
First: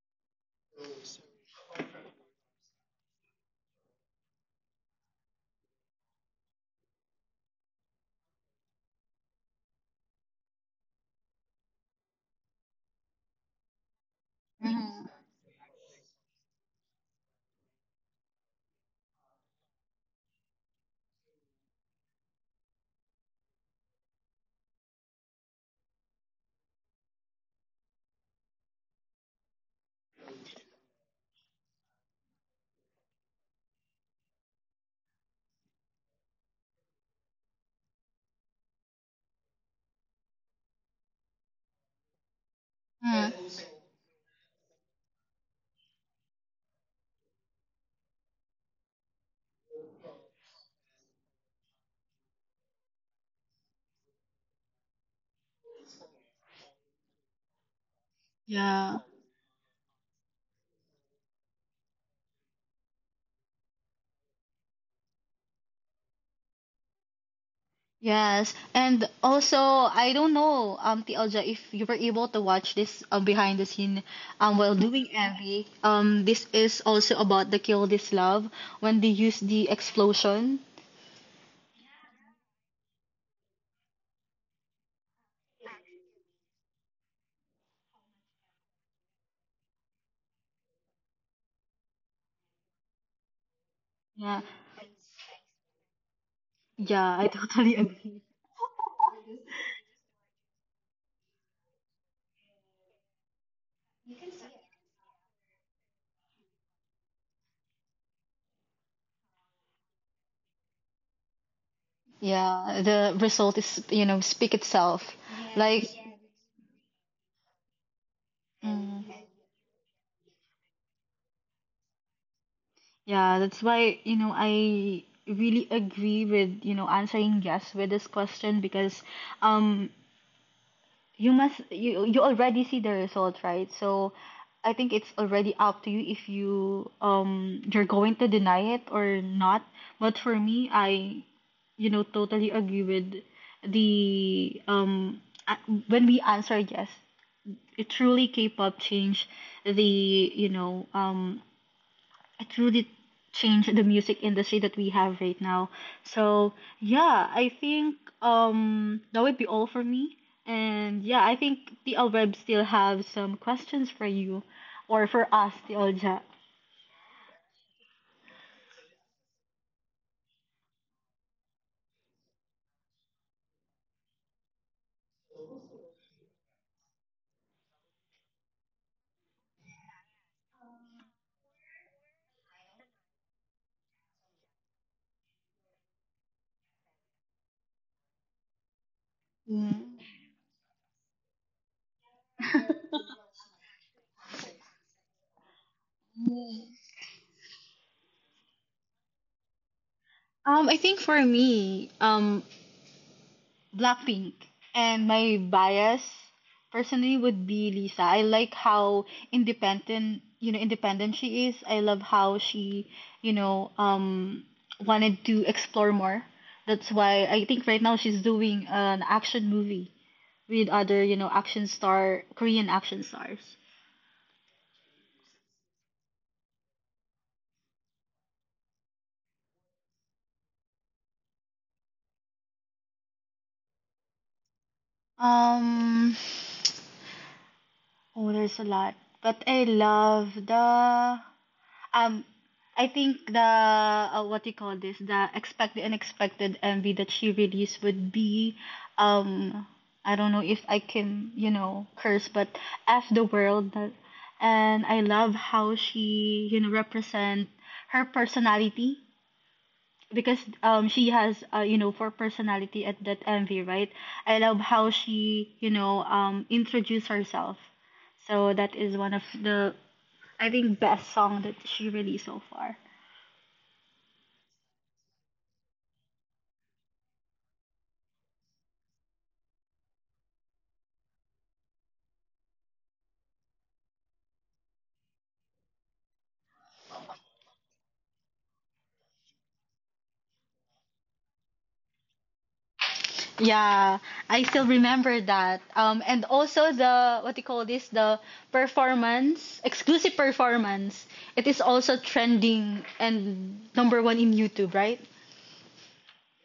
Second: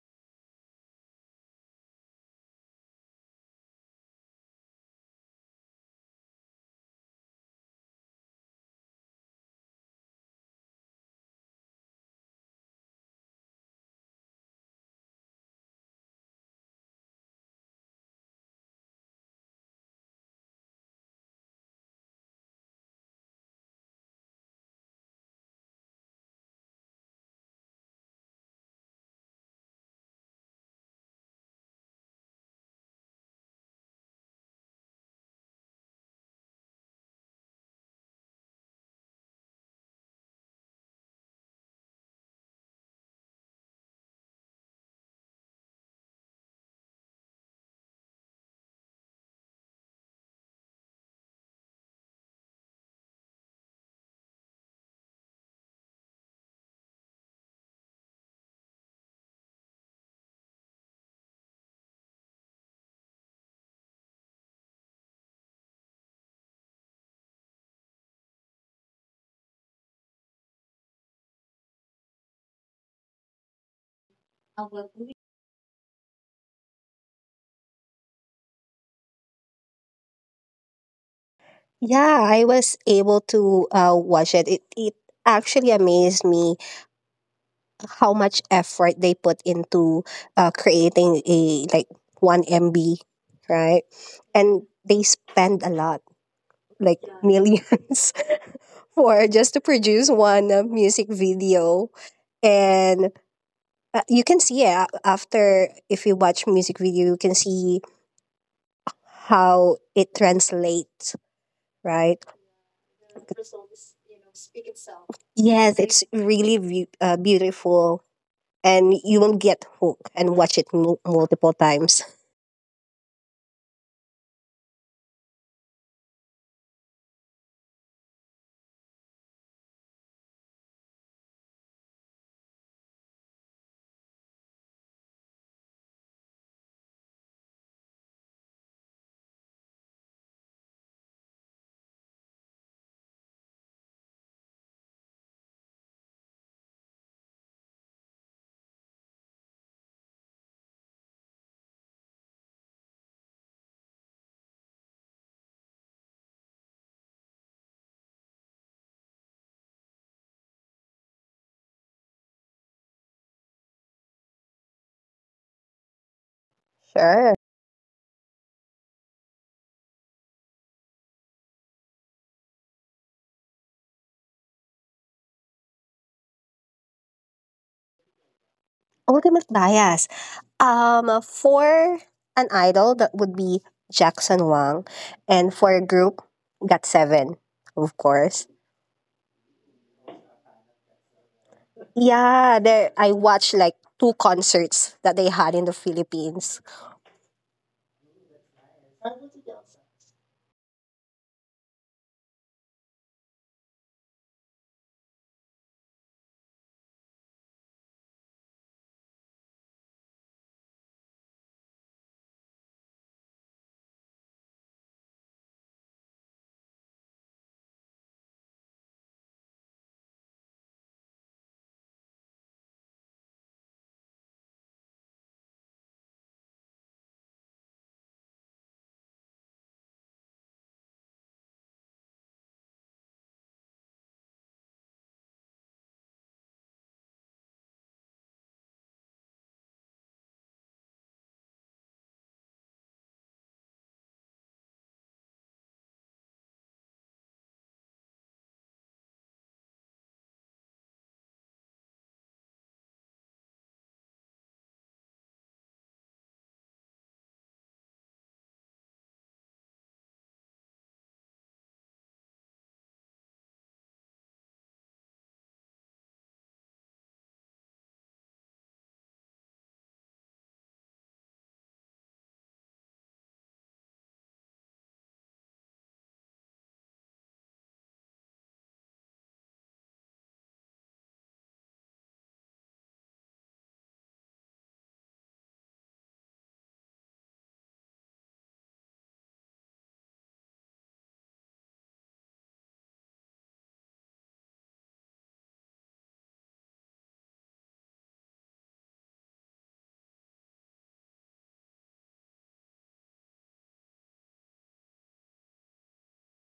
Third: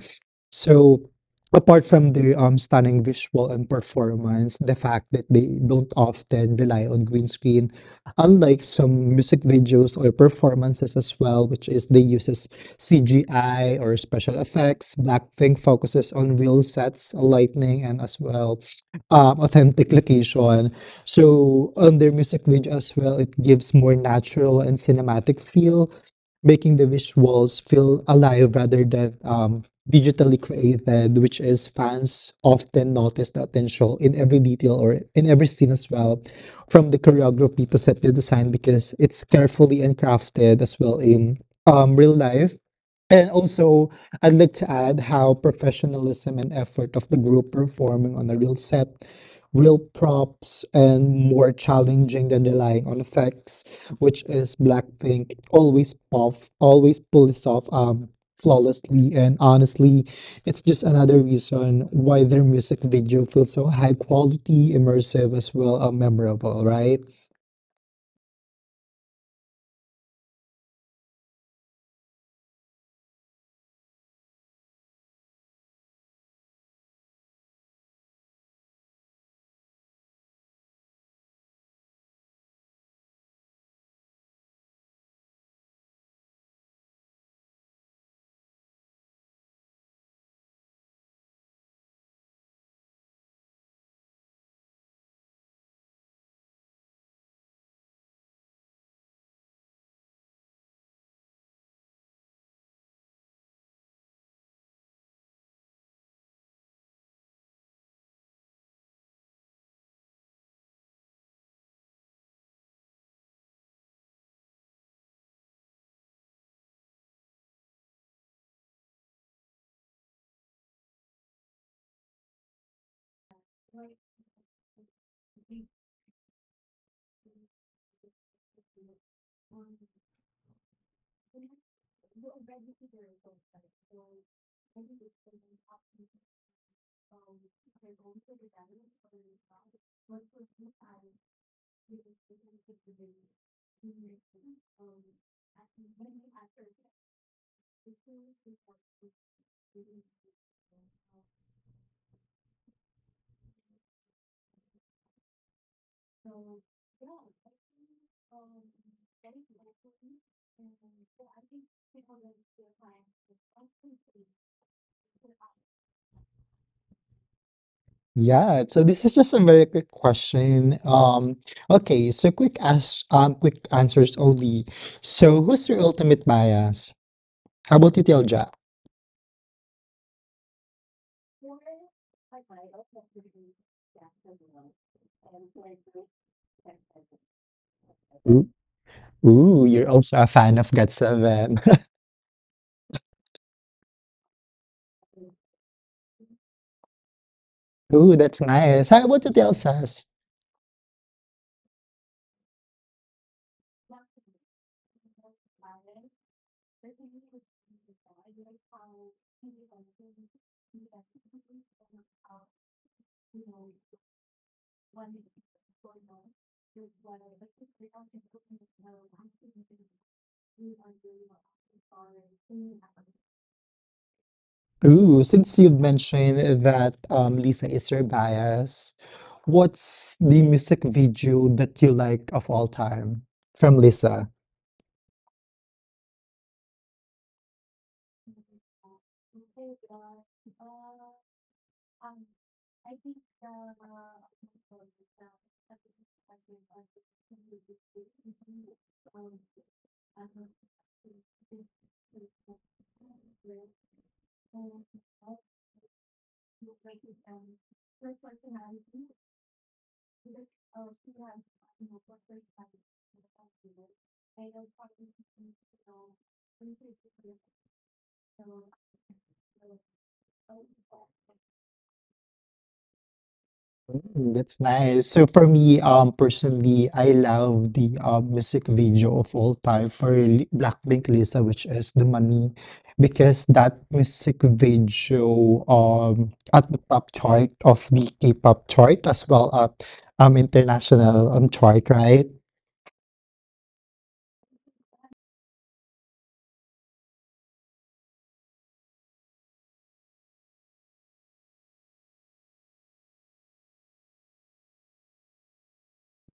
So apart from their stunning visual and performance, the fact that they don't often rely on green screen unlike some music videos or performances as well, which is they uses CGI or special effects, Mhm. Blackpink focuses on real sets, lighting, and as well authentic location. So on their music video as well, it gives more natural and cinematic feel making the visuals feel alive rather than digitally created, which is fans often notice the potential in every detail or in every scene as well, from the choreography to set the design because it's carefully and crafted as well in real life and Mm. also, I'd like to add how professionalism and effort of the group performing on a real set, real props, and more challenging than relying on effects, which is Blackpink always pull this off Yeah. flawlessly. And honestly, it's just another reason why their music video feels so high quality, immersive, as well, memorable, right? Yes, and also I don't know, Tielja, if you were able to watch this behind the scene while doing Envy. This is also about the Kill This Love when they use the explosion. Yeah, I was able to watch it. It actually amazed me how much effort they put into creating a like one MB, right? Yeah, And they spend a lot, like yeah, I totally millions, agree. for just to produce one music video, and you can see it after if you watch music video, you can see how it translates, right? Yeah, the result is speak itself. Yes, Like, it's really beautiful, and you mm, will get hooked and watch it multiple times. yeah, that's why I really agree with answering yes with this question, because um you must you already see the result, right? So I think it's already up to you if you you're going to deny it or not. But for me, I totally agree with the um when we answer yes, it truly K-pop changed the you know it really changed the music industry that we have right now. So yeah, I think that would be all for me. And yeah, I think the L Web still have some questions for you or for us, the Olja. Sure. Yeah, so this is just a very quick question. Okay, so quick ask, quick answers only. So who's your ultimate bias? How about you, Tilja? Ultimate bias. For an idol, that would be Jackson Wang, and for a group, Got Seven, of Ooh, course. ooh, Yeah. you're also a fan of God 7. Yeah, there I watched like two concerts that they had in the Philippines. Ooh, that's nice. How about you, Telsas? I think for me, Blackpink. And my bias personally would be Lisa. I like how independent, independent she is. I love how she, you know, um wanted to explore more. That's why I think right now she's doing an action movie with other, action star, Korean action stars. Ooh, since you've mentioned that Lisa is your bias, what's the music video that you like of all time from Lisa? Um Oh, there's a lot. But I love the um I think the what you call this, the expected unexpected MV that she released would be um I don't know if I can curse, but F the World, and I love how she represent her personality, because she has you know for personality at that MV, right? I love how she introduced herself. So that is one of the, I think, best song that she released so far. Mm, that's nice. So for me, personally, I love the music video of all time for Li- Blackpink Lisa, which is The Money, because that music video at the top chart of the K-pop chart as well as international chart, right? Yeah, I still remember that, and also the, what do you call this, the performance, exclusive performance, it is also trending and number one in YouTube, right?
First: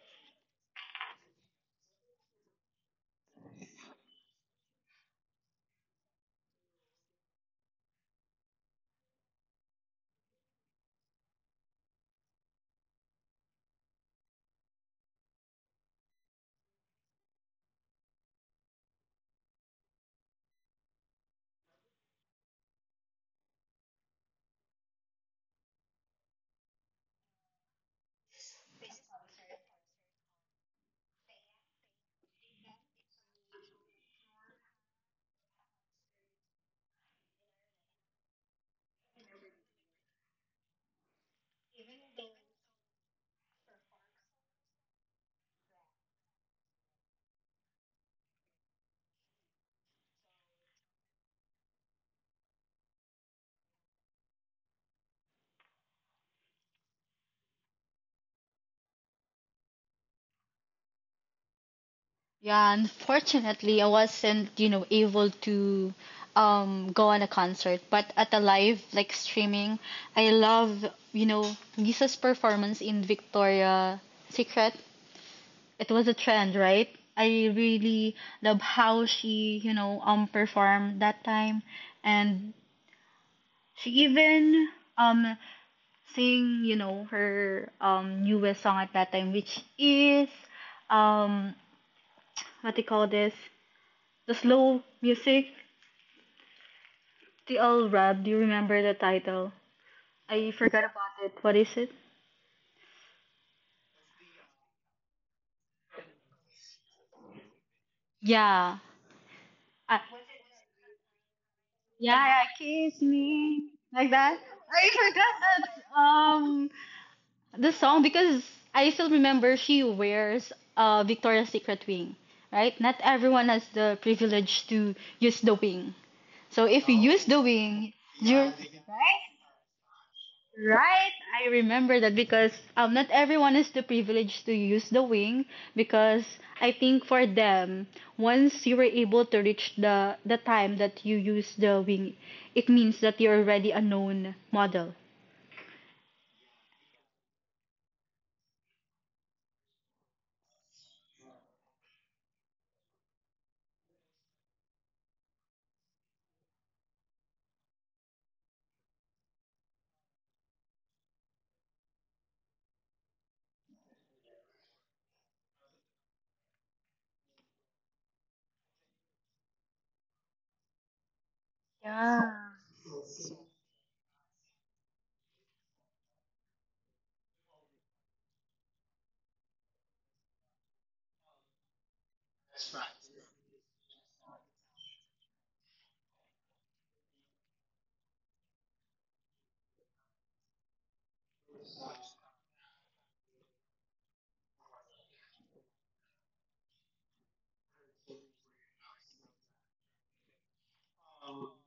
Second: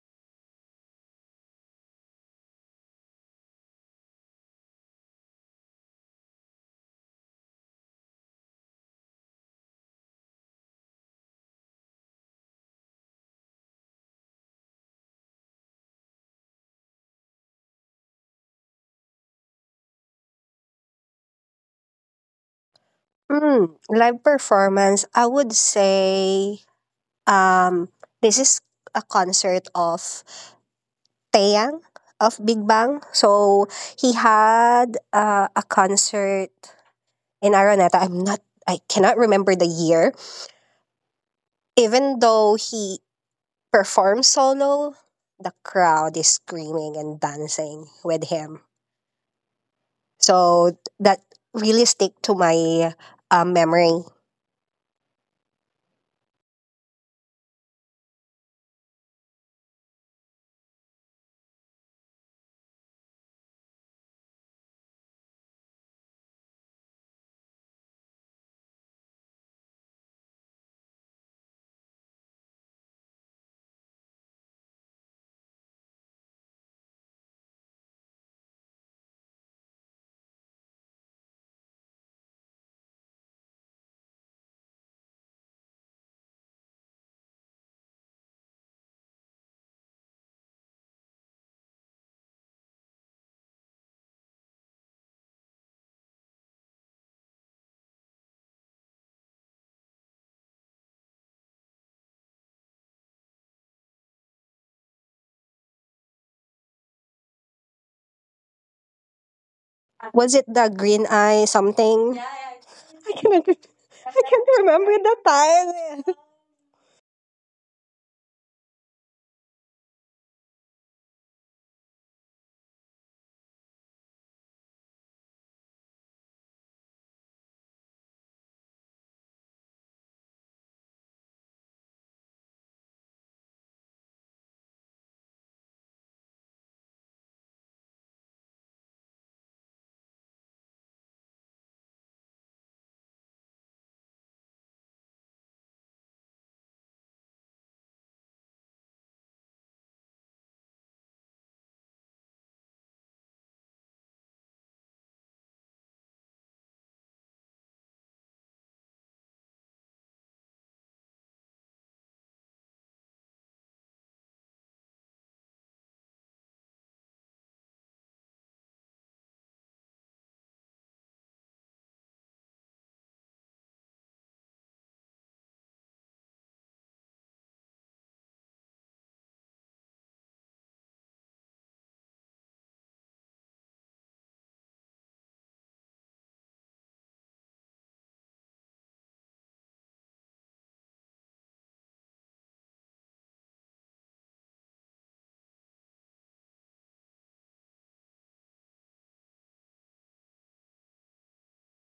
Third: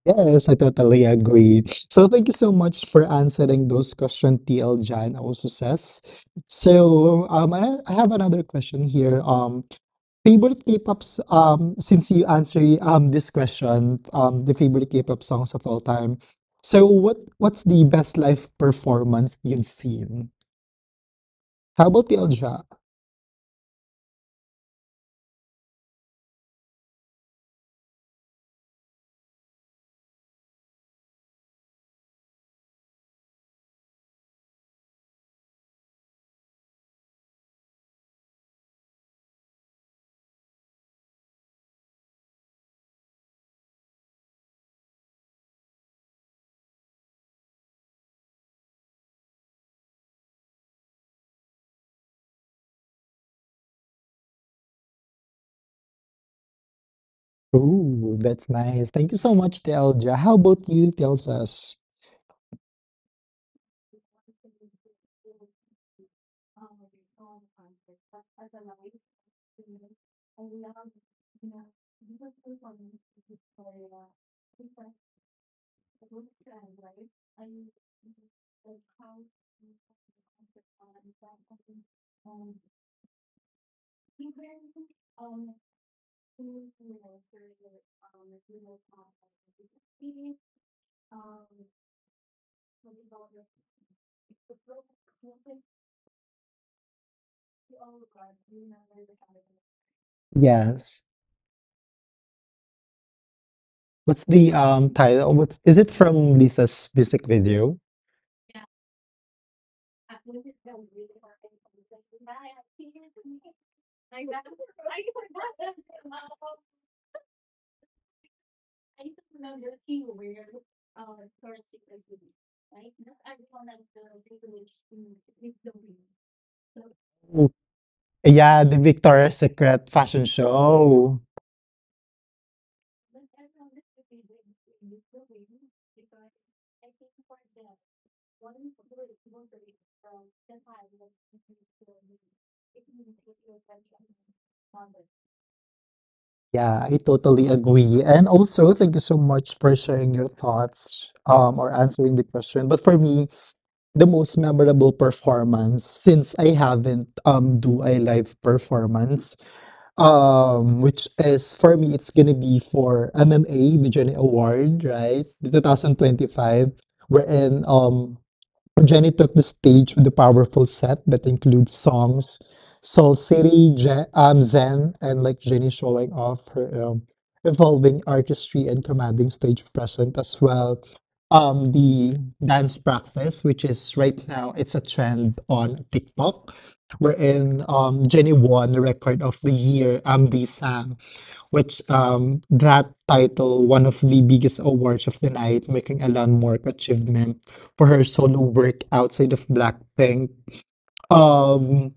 Yes, I totally agree. So thank you so much for answering those questions, TL Jan also says. So um, I have another question here. Favorite K-pops, since you answer this question, the favorite K-pop songs of all time. So what's the best live performance you've seen? How about the Elja? Live performance. I would say um, this is a concert of Taeyang of Big Bang. So he had a concert in Araneta. I cannot remember the year. Even though he performs solo, the crowd is screaming and dancing with him. So that really stick to my memory. Oh, that's nice. Thank you so much, Telja. How about you tells? Yeah, unfortunately, I wasn't, able to go on a concert, but at a live like streaming, I love, you know, Lisa's performance in Victoria Secret. It was a trend, right? I really love how she, performed that time, and she even um sang, her newest song at that time, which is um what do you call this? The slow music, the old rap. Do you remember the title? I forgot Yes. about it. What is it? What's the title? What's is it from Lisa's music video? Yeah. I, Was it the green eye something? yeah, yeah, kiss me like I that. can't I remember the forgot that title. The song, because I still remember she wears Victoria's Secret wing, right? Not everyone has the privilege to use the wing. So if you use the Ooh. wing, you're Yeah, the Victoria's Secret fashion Right, show. I remember that, because not everyone is the privilege to use the wing, because I think for them once you were able to reach the time that you use the wing, it means that you're already a known model. Yeah, I totally agree. And also, thank you so much for sharing your thoughts, or answering the question. But for me, the most memorable performance, since I haven't do a live performance, which is for me, it's gonna be for MMA, the Journey Award, right? The 2025, wherein Jenny took the stage with a powerful set that includes songs Soul City, Zen, and Like Jenny, showing off her, evolving artistry and commanding stage presence as well. The dance practice, which is right now, it's a trend on TikTok, wherein Jenny won the record of the year. The which That title one of the biggest awards of the night, making a landmark achievement for her solo work outside of Blackpink. Um,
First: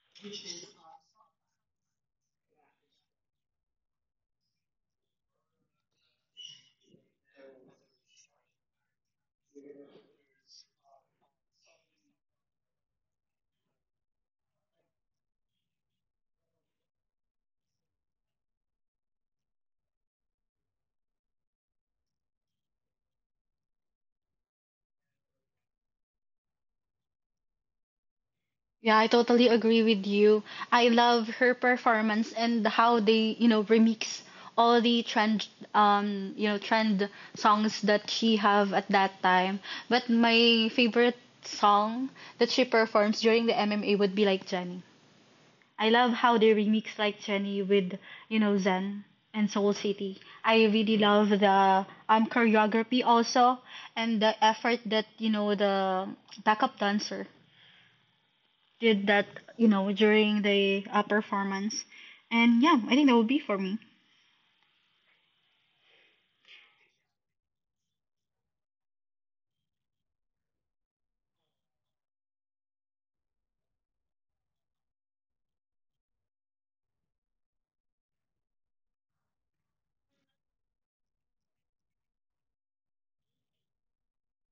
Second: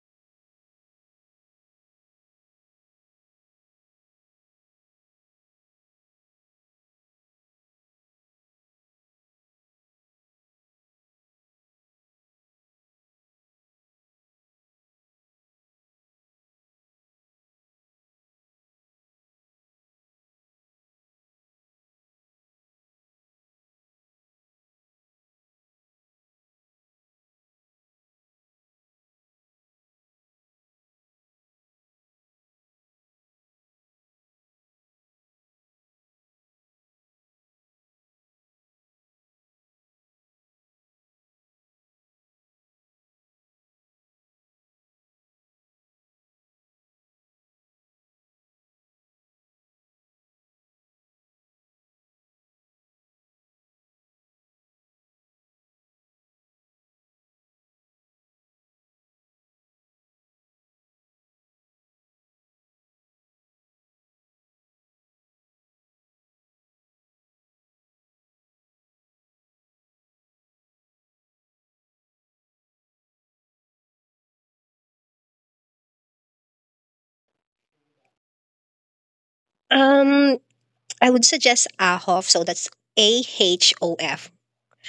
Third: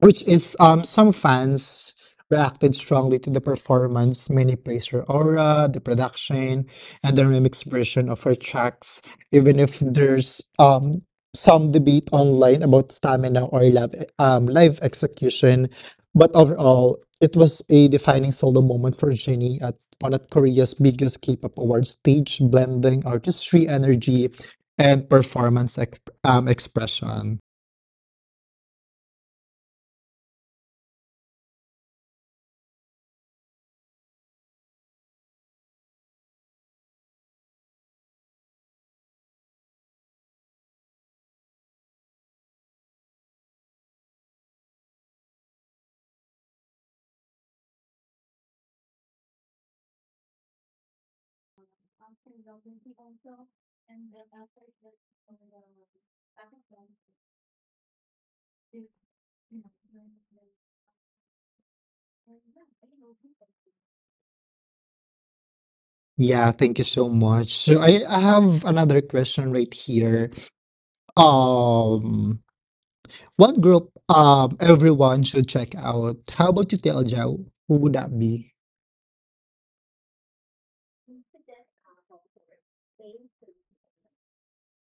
which is some fans reacted strongly to the performance. Many praised her aura, the production, and the remix version of her tracks, even if there's some debate online about stamina or live, live execution. But overall, it was a defining solo moment for Jennie at one of Korea's biggest K-pop awards stage, blending artistry, energy, and performance expression. Yeah, I totally agree with you. I love her performance and how they, remix all the trend, trend songs that she have at that time. But my favorite song that she performs during the MMA would be Like Jenny. I love how they remix Like Jenny with, Zen and Soul City. I really love the choreography also, and the effort that, the backup dancer did that, during the performance. And yeah, I think that would be for me. Yeah, thank you so much. So I have another question right here. Um, what group everyone should check out? How about you tell Joe? Who would that be? Um, I would suggest Ahof. So that's AHOF.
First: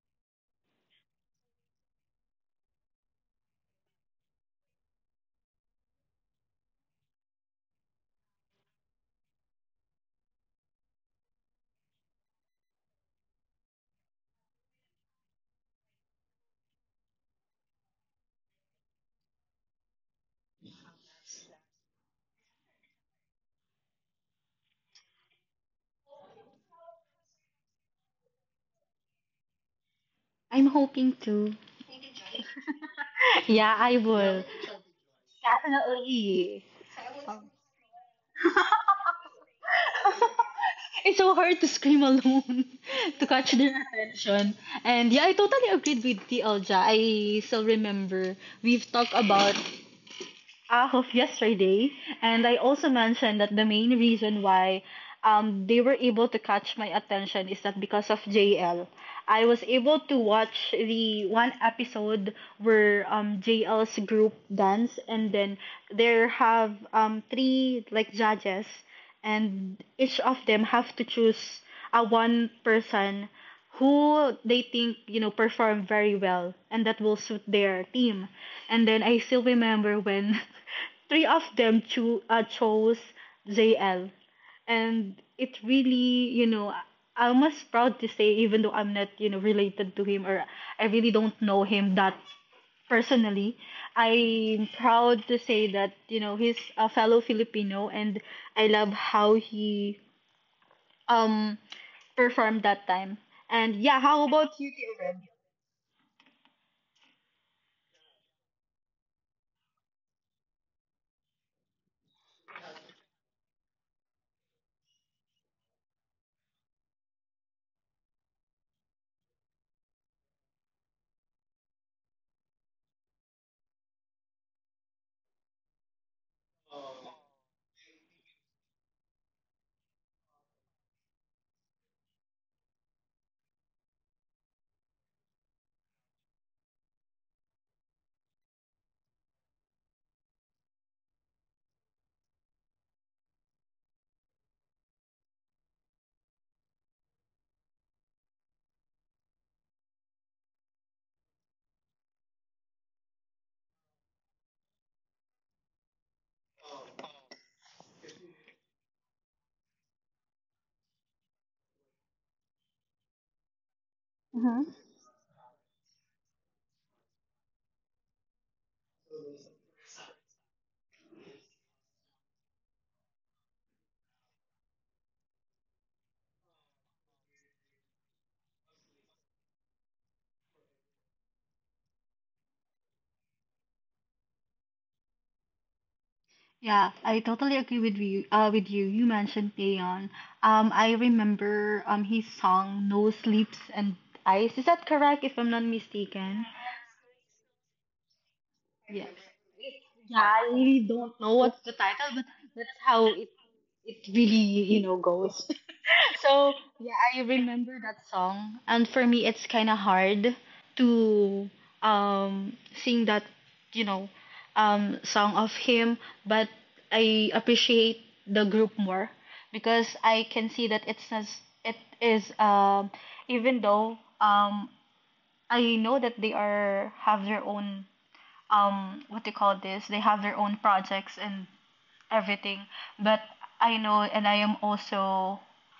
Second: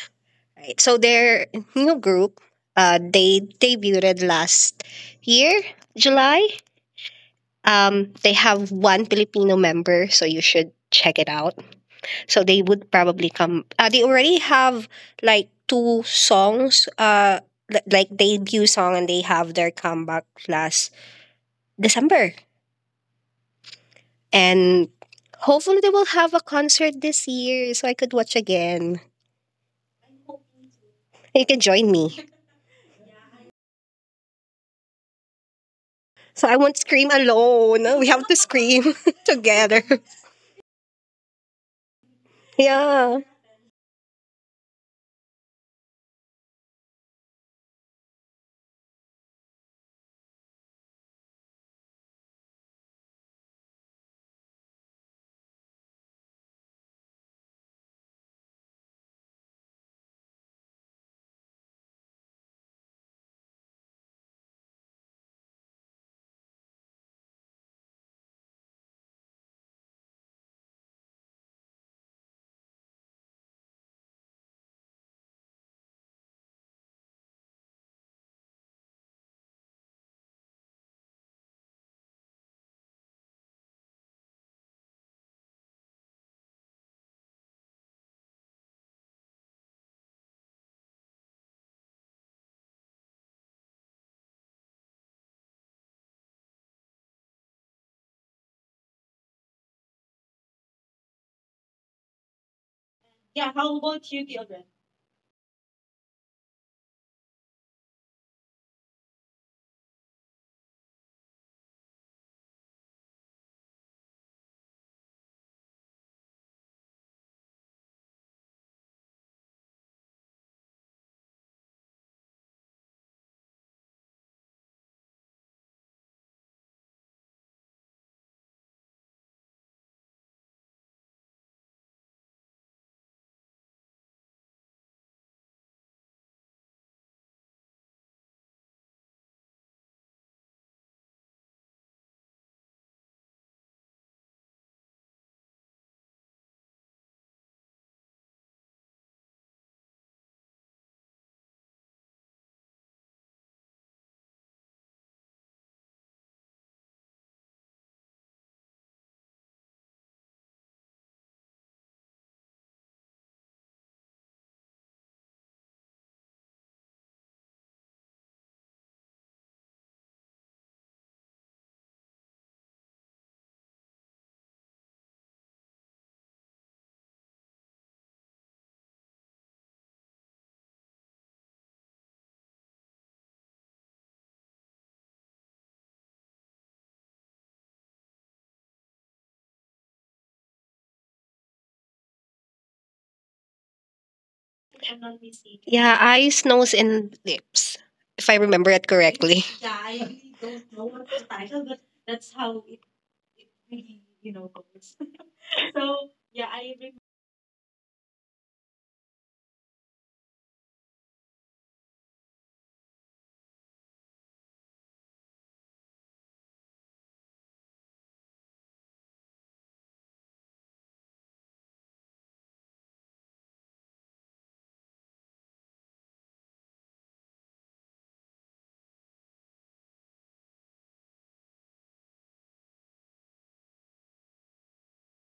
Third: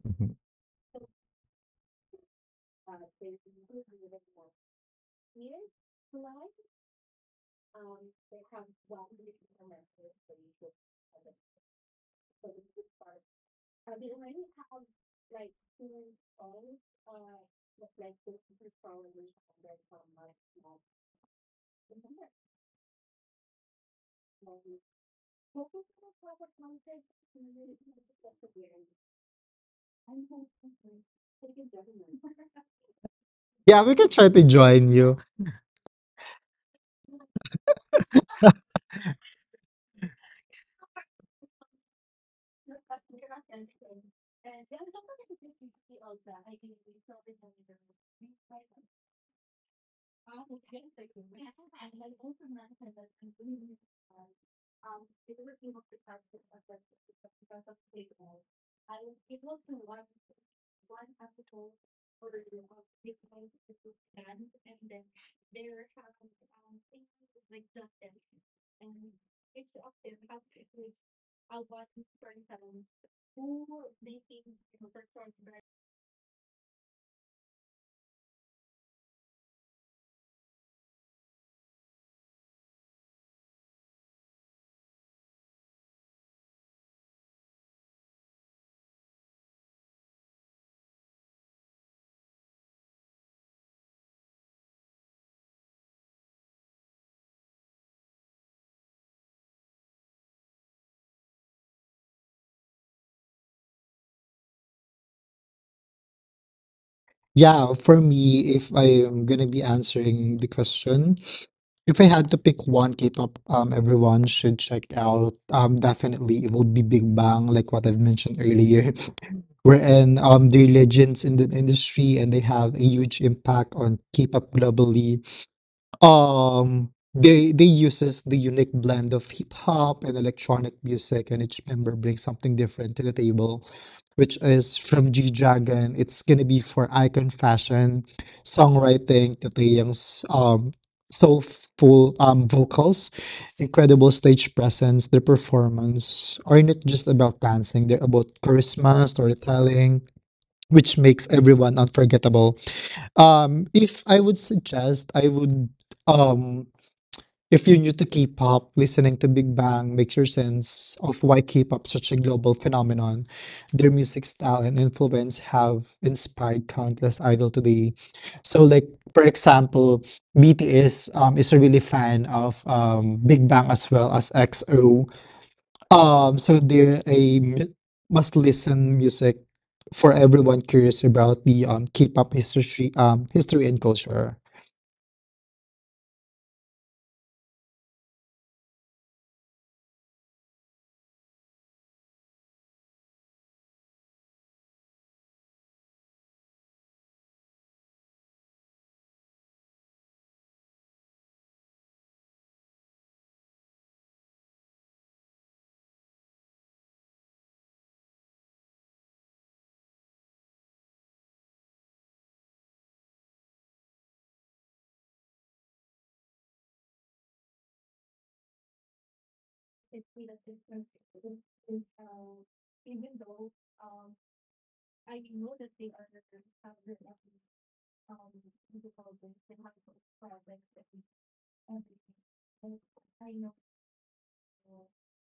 Mhm. Right. So their new group, they debuted last year, July. They have one Filipino member, so you should check it out. So they would probably come. They already have like two songs. Like debut song, and they have their comeback last December. And hopefully they will have a concert this year, so I could watch again. I'm hoping to. You can join me. Yeah, I Yeah, we can will. try to join you. Definitely. So I won't scream Um, alone. We have to scream together. it's so hard to scream alone to catch Yeah. their attention. And yeah, I totally agreed with TL Ja. I still remember we've talked about of yesterday, and I also mentioned that the main reason why they were able to catch my attention is that because of J. L. I was able to watch the one episode where J. L.'s group dance, and then there have three like judges, and each of them have to choose a one person who they think perform very well and that will suit their team. And then I still remember when three of them chose JL, and it really I- am almost proud to say, even though I'm not related to him, or I really don't know him that personally, I'm proud to say that he's a fellow Filipino, and I love how he um perform that time. And yeah, how about you, Tio Yeah, for me, if I am gonna be answering the question, if I had to pick one K-pop everyone should check out, um, definitely it would be Big Bang, like what I've mentioned earlier. Wherein they're legends in the industry and they have a huge impact on K-pop globally. They uses the unique blend of hip hop and electronic music, and each member brings something different to the table, which is from G Dragon. It's gonna be for icon fashion, songwriting, Taeyang's soulful vocals, incredible stage presence. Their performance are not just about dancing, they're about charisma, storytelling, which makes everyone unforgettable. If I would suggest, I would, um, if you're new to K-pop, listening to Big Bang makes your sense of why K-pop is such a global phenomenon. Their Mm-hmm. music style and influence have inspired countless idol today. So, like, for example, BTS is a really fan of, Big Bang as well as XO. So they're a must-listen music for everyone curious about the K-pop history, history and culture. Yeah, I totally agree with you. With you, you mentioned Taeyeon. I remember his song "No Sleeps and Ice. Is that correct? If I'm not Yeah, mistaken. eyes, nose, and lips, if I Yes. remember it correctly. Yeah, I really don't know what's the title, but that's how it really goes. So yeah, I remember that song, and for me, it's kind of hard to um sing that, you know, song of him. But I appreciate the group more, because I can see that it's as it is, even though I know that they are have their own what they call this, they have their own projects and everything. But I know, and I am also,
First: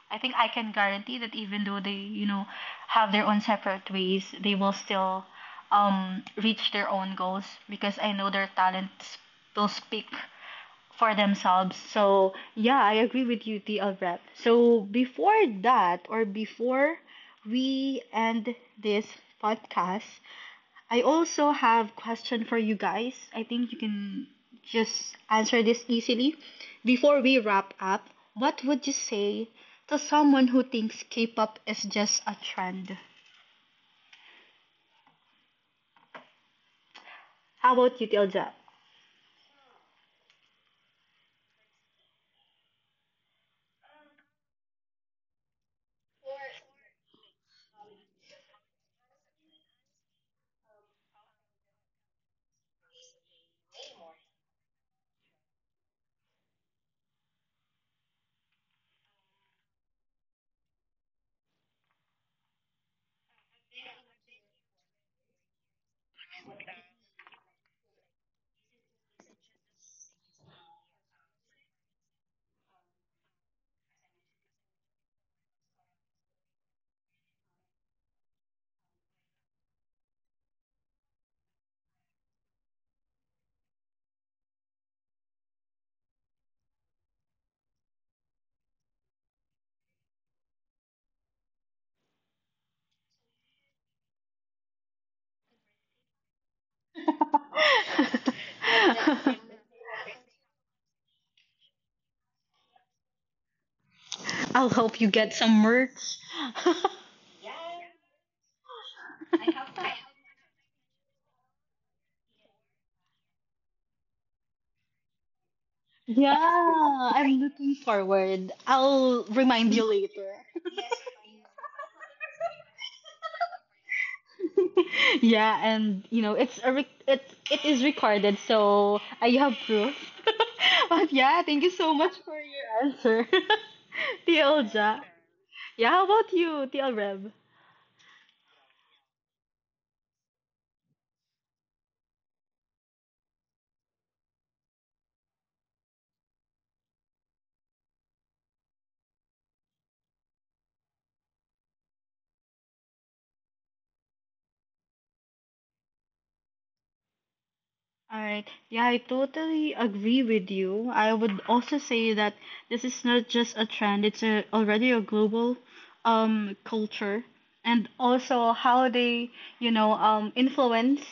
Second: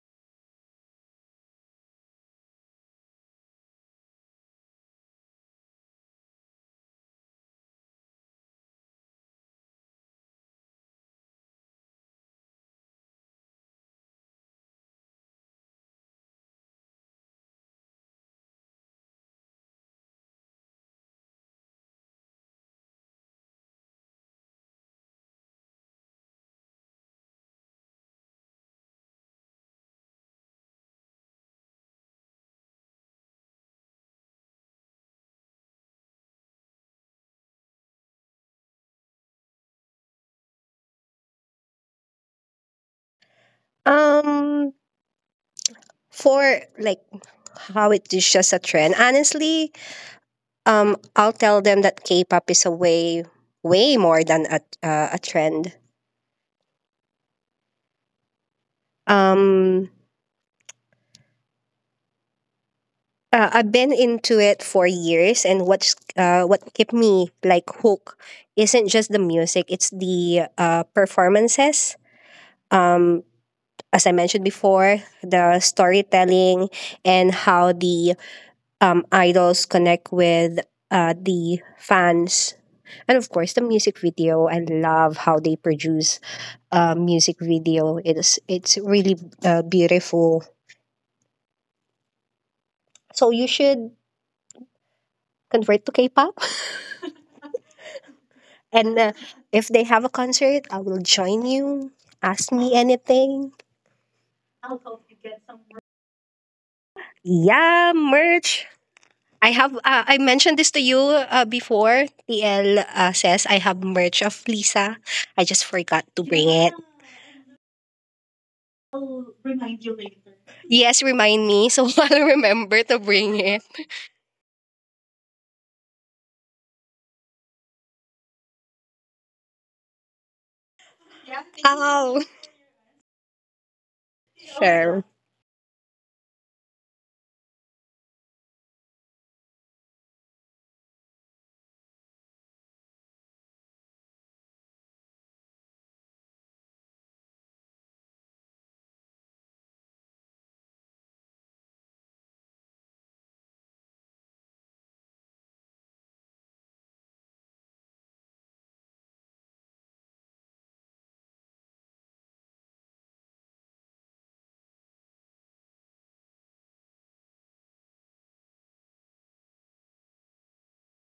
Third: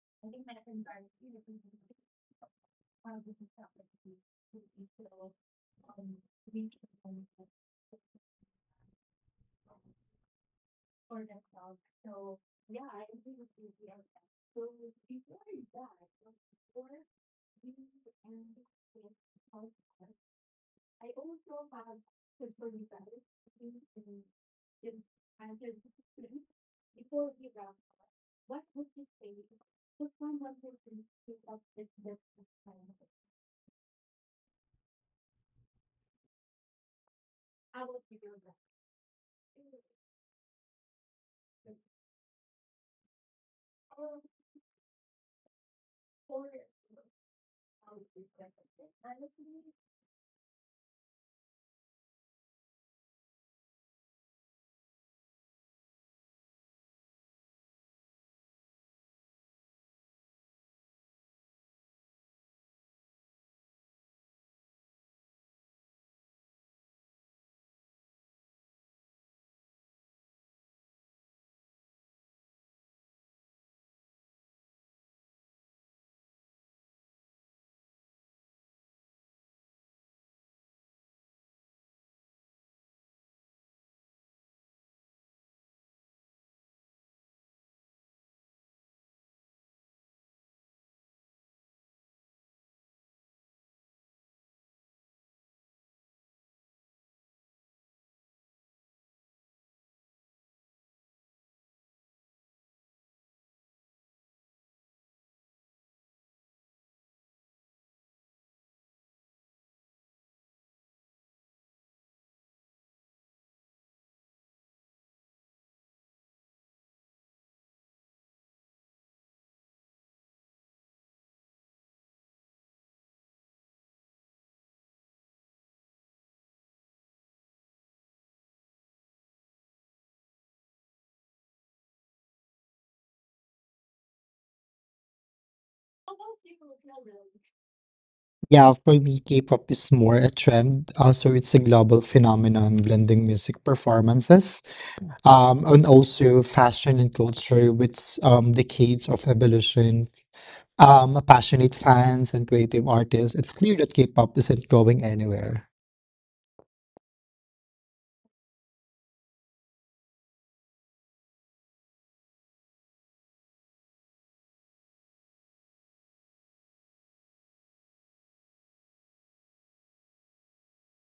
I think I can guarantee that even though they, have their own separate ways, they will still reach their own goals, because I know their talents will speak for themselves. So, yeah, I agree with you, TL Rep. So, before that, or before we end this podcast, I also have question for you guys. I think you can just answer this easily. Before we wrap up, what would you say to someone who thinks K-pop is just a trend? How about you, Tilja? Um, for like how it is just a trend, honestly, I'll tell them that K-pop is a way, way more than a trend. Um, I've been into it for years, and what kept me like hooked isn't just the music; it's the performances, um, as I mentioned before, the storytelling and how the idols connect with the fans. And of course, the music video. I love how they produce a music video. It's really beautiful. So you should convert to K-pop. And if they have a concert, I will join you. Ask me anything. I'll help you get some merch. Yeah, merch. I have, uh, I mentioned this to you before. TL says I have merch of Lisa. I just forgot to bring it. Yeah, I'm looking forward. I'll remind you later. Yes, remind me. So I'll remember to bring it. Yeah, and you know, it it is recorded, so I have proof. But yeah, thank you so Oh, much for your answer, TL sure. Ja. Yeah, how about you, TL Reb? Yeah, for me, K-pop is more a trend. Also, it's a global phenomenon blending music performances, and also fashion and culture with, decades of evolution. Passionate fans and creative artists, it's clear that K-pop isn't going anywhere. All right. Yeah, I totally agree with you. I would also say that this is not just a trend, it's a, already a global culture, and also how they, influence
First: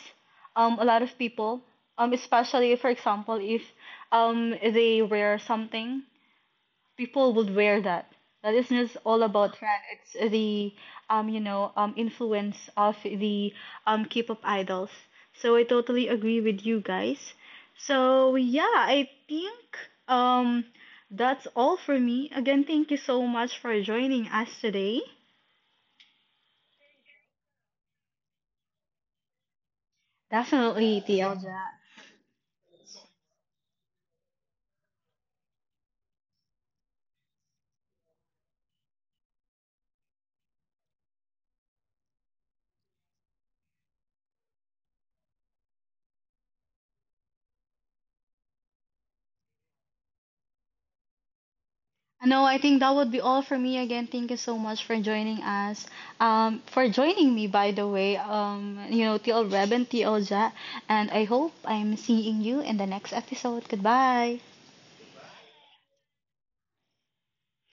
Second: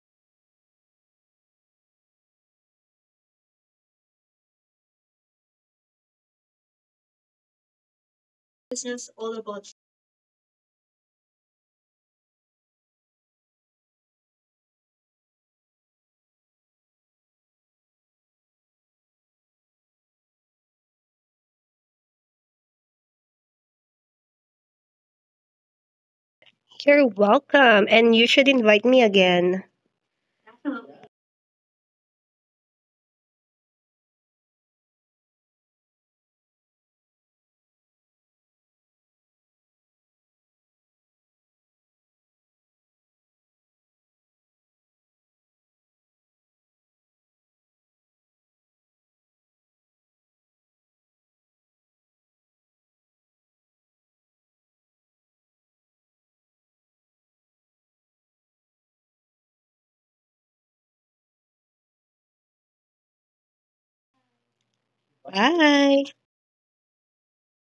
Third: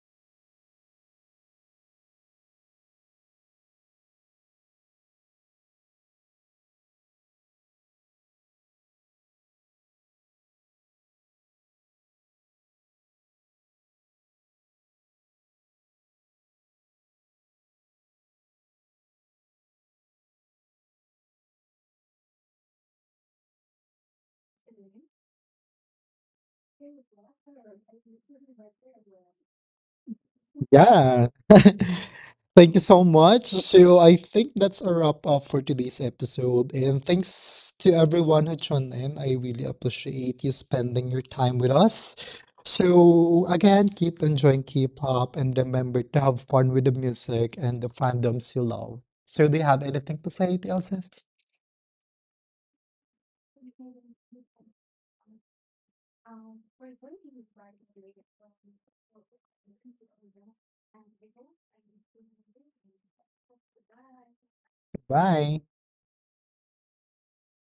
a lot of people. Especially for example, if they wear something, people would wear that. That isn't just all about trend. It's the influence of the K-pop idols. So I totally agree with you guys. So yeah, I think um that's all for me. Again, thank you so much for joining us today. You're welcome. And you should invite me again. Definitely, Yeah. TLJ. Thank you so much. So I think that's a wrap up for today's episode. And thanks to everyone who tuned in. I really appreciate you spending your time with us. So again, keep enjoying K-pop and remember to have fun with the music and the fandoms you love. So do you have anything to say, Elsa? No, I think that would be all for me. Again, thank you so much for joining us. For joining me, by the way, TL Reb and TL Ja. And I hope I'm seeing you in the next episode. Goodbye. Bye. Bye.